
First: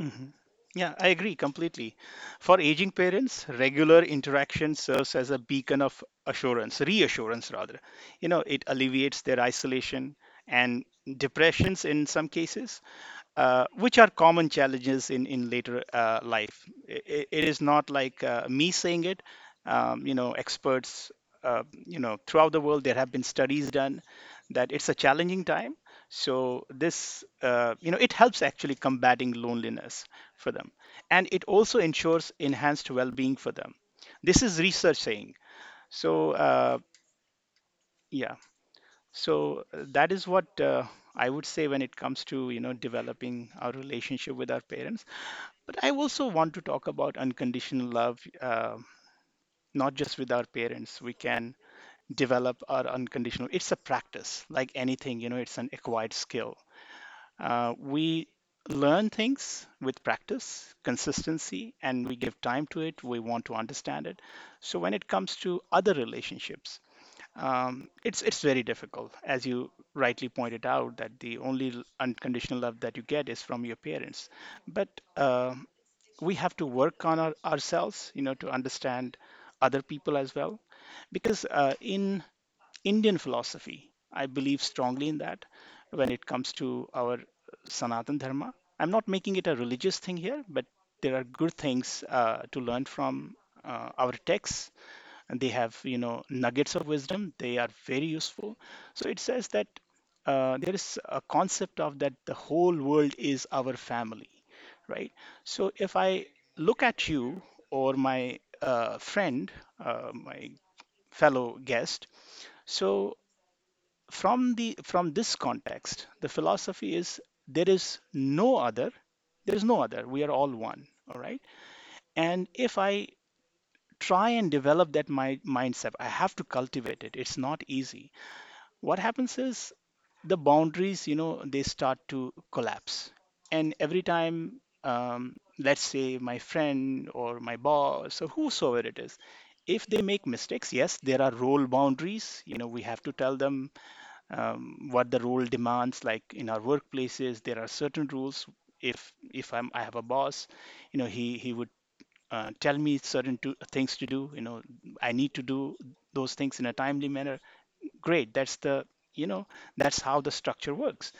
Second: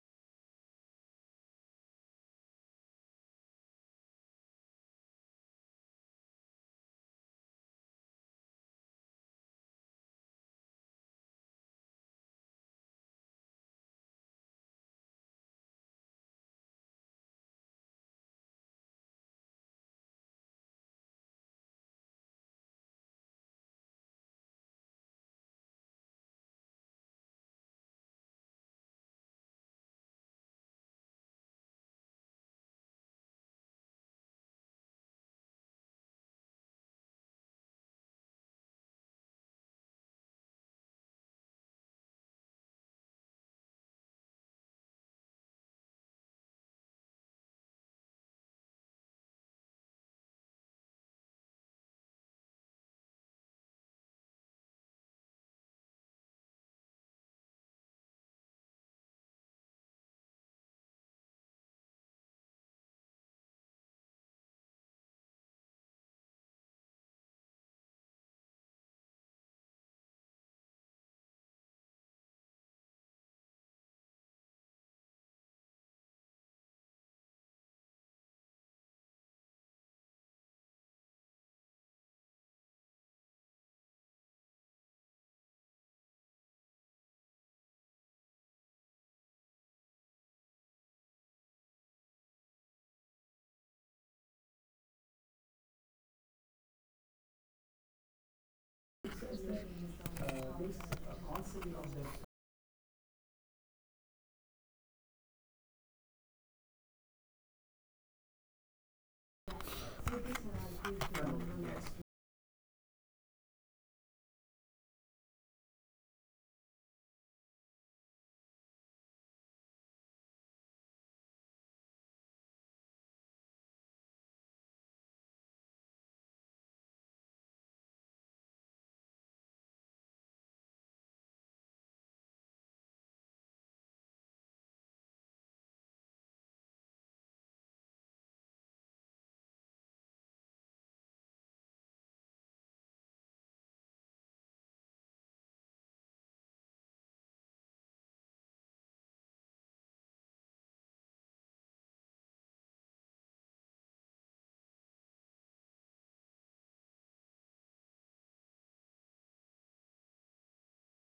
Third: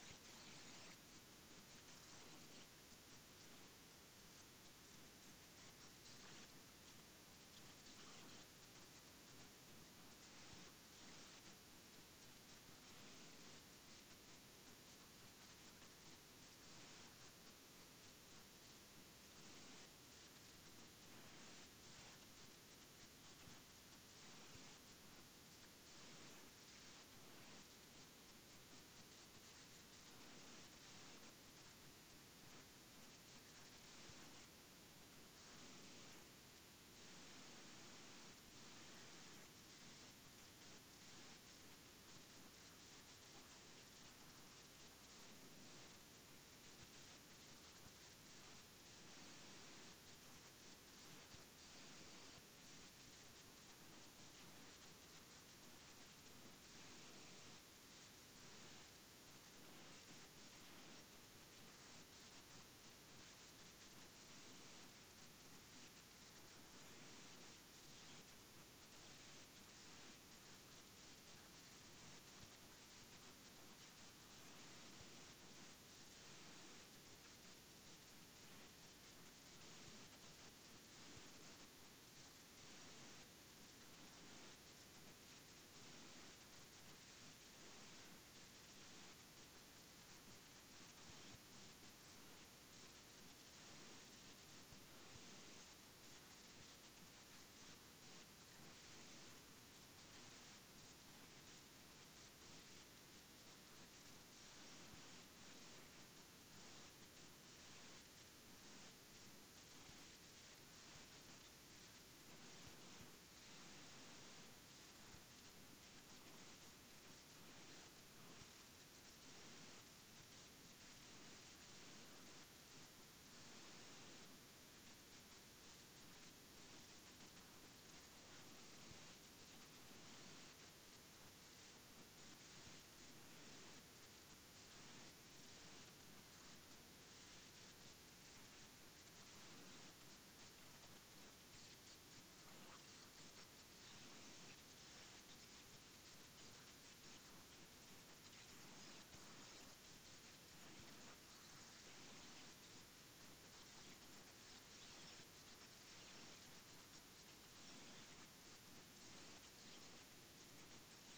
Speaker 3: Mhm. Yeah, I agree completely. For aging parents, regular interaction serves as a reassurance rather. You know, it alleviates their isolation and depressions in some cases, which are common challenges in later life. It is not like me saying it. You know, experts, you know, throughout the world there have been studies done that it's a challenging time. So this, you know, it helps actually combating loneliness for them, and it also ensures enhanced well-being for them. This is research saying. So yeah, so that is what. I would say when it comes to, you know, developing our relationship with our parents, but I also want to talk about unconditional love, not just with our parents. We can develop our unconditional. It's a practice, like anything. You know, it's an acquired skill. We learn things with practice, consistency, and we give time to it. We want to understand it. So when it comes to other relationships, it's very difficult, as you rightly pointed out, that the only unconditional love that you get is from your parents. But um we have to work on ourselves, you know, to understand other people as well, because in Indian philosophy, I believe strongly in that, when it comes to our Sanatan Dharma. I'm not making it a religious thing here, but there are good things to learn from our texts. And they have, you know, nuggets of wisdom. They are very useful. So it says that there is a concept of that the whole world is our family, right? So if I look at you or my friend, my fellow guest, so from the from this context, the philosophy is there is no other, we are all one, all right? And if I try and develop that, my mindset, I have to cultivate it. It's not easy. What happens is the boundaries, you know, they start to collapse. And every time, let's say my friend or my boss or whosoever it is, if they make mistakes, yes, there are role boundaries. You know, we have to tell them, what the role demands, like in our workplaces there are certain rules. If I'm, I have a boss, you know, he would tell me certain things to do. You know, I need to do those things in a timely manner. Great. That's the, you know, that's how the structure works.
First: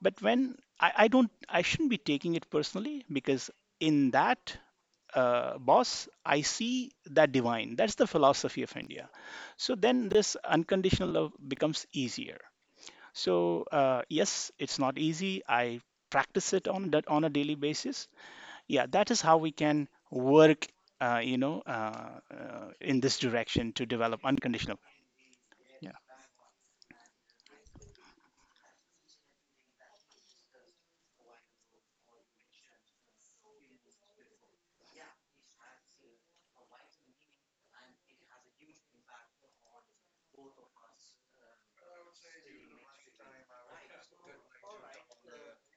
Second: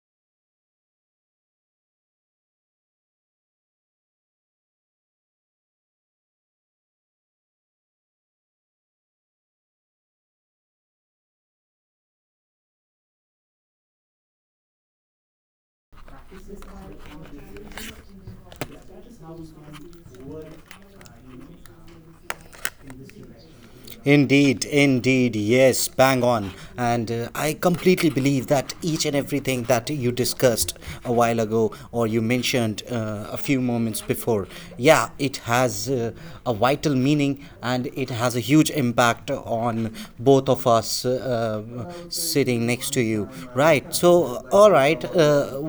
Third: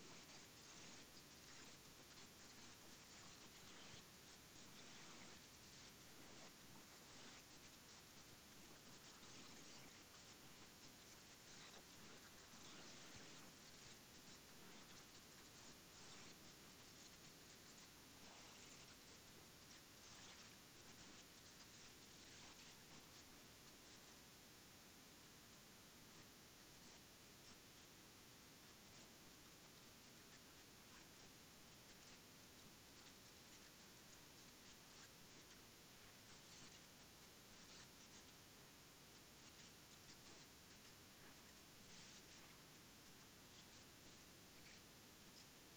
Speaker 3: But when I don't, I shouldn't be taking it personally because in that boss, I see that divine. That's the philosophy of India. So then this unconditional love becomes easier. So yes, it's not easy. I practice it on that on a daily basis. Yeah, that is how we can work, you know, in this direction to develop
Speaker 1: Indeed,
Speaker 3: unconditional.
Speaker 1: indeed, yes,
Speaker 3: Yeah.
Speaker 1: bang on. And I completely believe that each and everything that you discussed a while ago, or you mentioned a few moments before, yeah, it has a vital meaning, and it has a huge impact on both of us sitting next to you, right? So, all right,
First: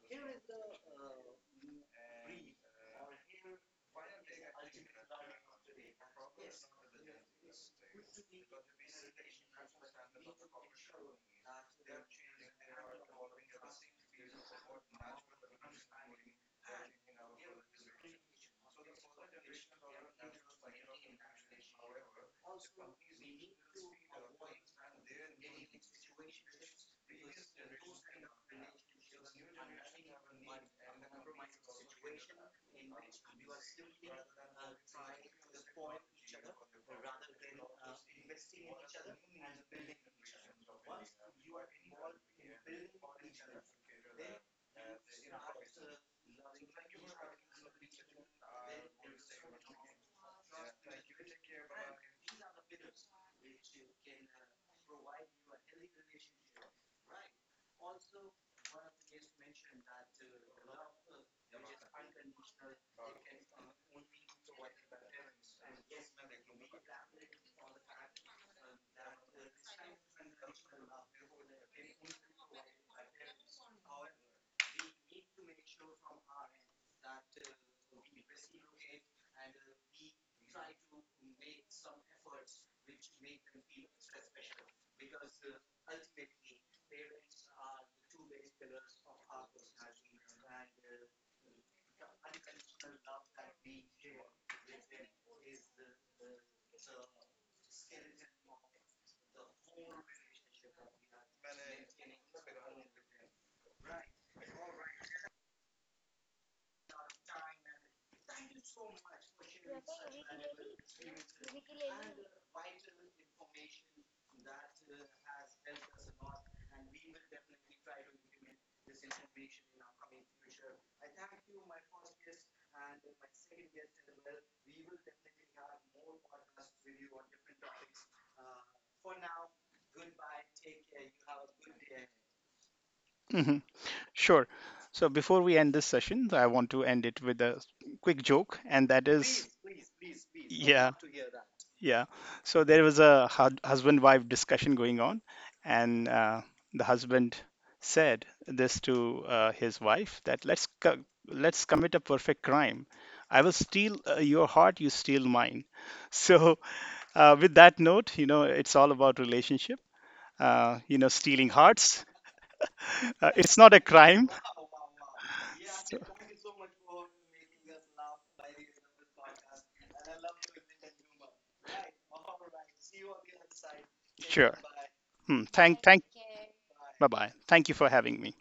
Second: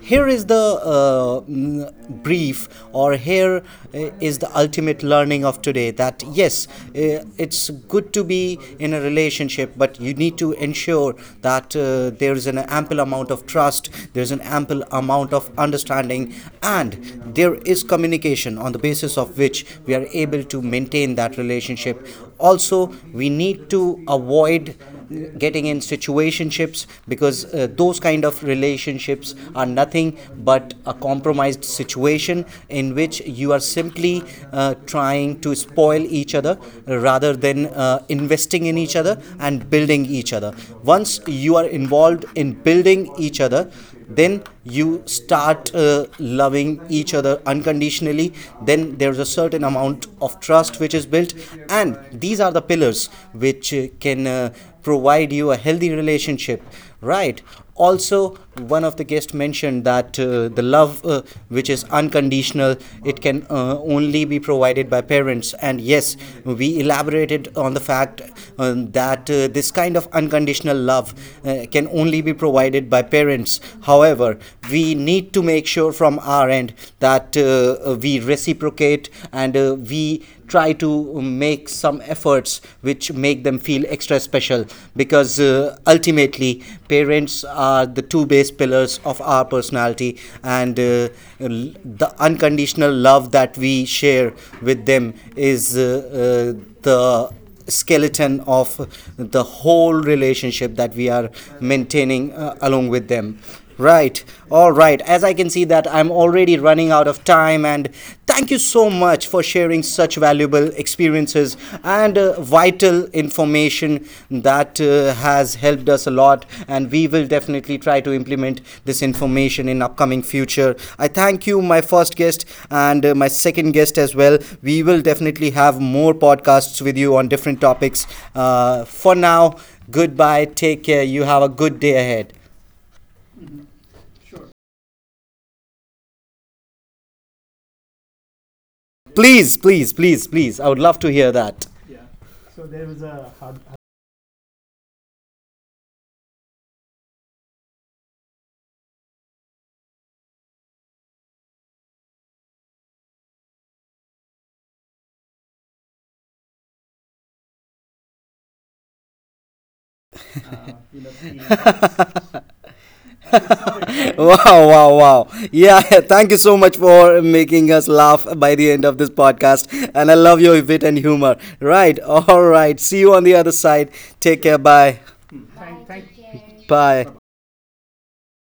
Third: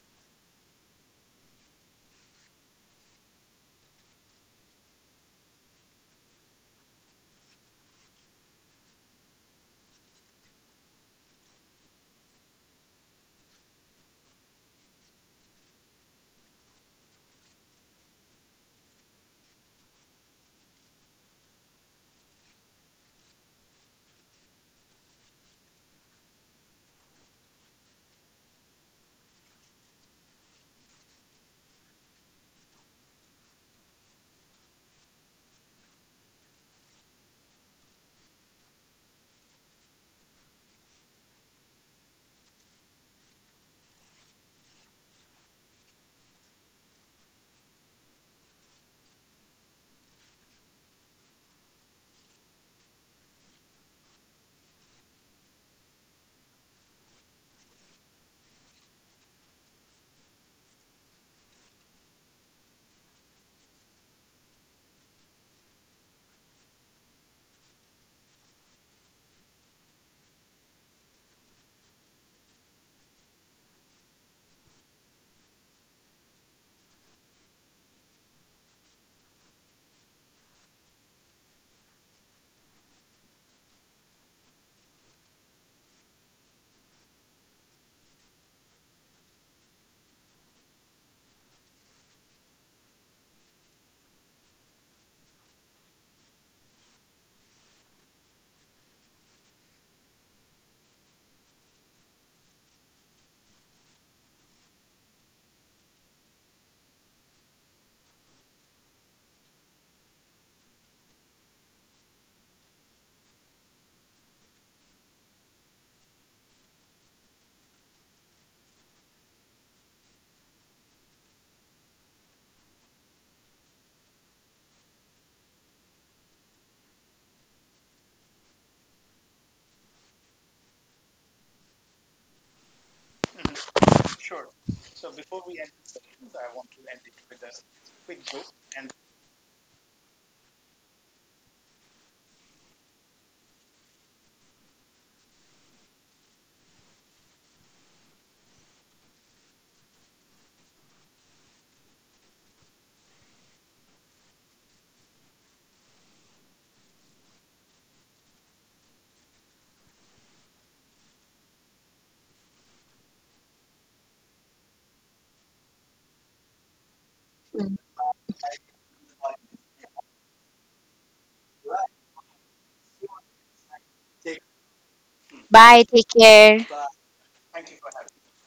Speaker 1: here is the brief, or here is the ultimate learning of today, that yes, it's good to be in a relationship, but you need to ensure that there is an ample amount of trust, there is an ample amount of understanding, and there is communication on the basis of which we are able to maintain that relationship. Also, we need to avoid getting in situations relationships, because those kind of relationships are nothing but a compromised situation in which you are simply trying to spoil each other rather than investing in each other and building each other. Once you are involved in building each other, then you start loving each other unconditionally. Then there's a certain amount of trust which is built, and these are the pillars which can provide you a healthy relationship, right? Also, one of the guests mentioned that the love which is unconditional, it can only be provided by parents, and yes, we elaborated on the fact that this kind of unconditional love can only be provided by parents events. However, we need to make sure from our end that we reciprocate, and we try to make some efforts which make them feel extra special, because ultimately parents are the two base pillars of our personality, and the unconditional love that we share with them is the skeleton of the whole relationship that we are maintaining along with them, right? All right, as I can see that I'm already running out of time, and thank you so much for sharing such valuable experiences and vital information that has helped us a lot, and we will definitely try to implement this information in upcoming future. I thank you, my first guest, and my second guest as well. We will definitely have more podcasts with you on different topics. For now, goodbye, take care, you have a good day ahead.
Speaker 3: Hmm. Sure. So before we end this session, I want to end it with a quick joke, and that
Speaker 1: Please,
Speaker 3: is,
Speaker 1: please, please, please, I would love
Speaker 3: yeah,
Speaker 1: to hear that.
Speaker 3: yeah. So there was a husband-wife discussion going on, and the husband said this to his wife that let's commit a perfect crime. I will steal your heart, you steal mine. So with that note, you know, it's all about relationship. You know, stealing hearts. It's not a crime.
Speaker 1: Wow, wow, wow. Yeah, thank you so much
Speaker 3: So-
Speaker 1: for making us laugh by the end of this podcast. And I love your wit and humor. Right, all right. See you on the other side. Take care.
Speaker 3: sure.
Speaker 1: Bye.
Speaker 3: Hmm.
Speaker 2: Bye,
Speaker 3: Thank, thank,
Speaker 2: take care.
Speaker 1: Bye.
Speaker 3: bye bye. Thank you for having me.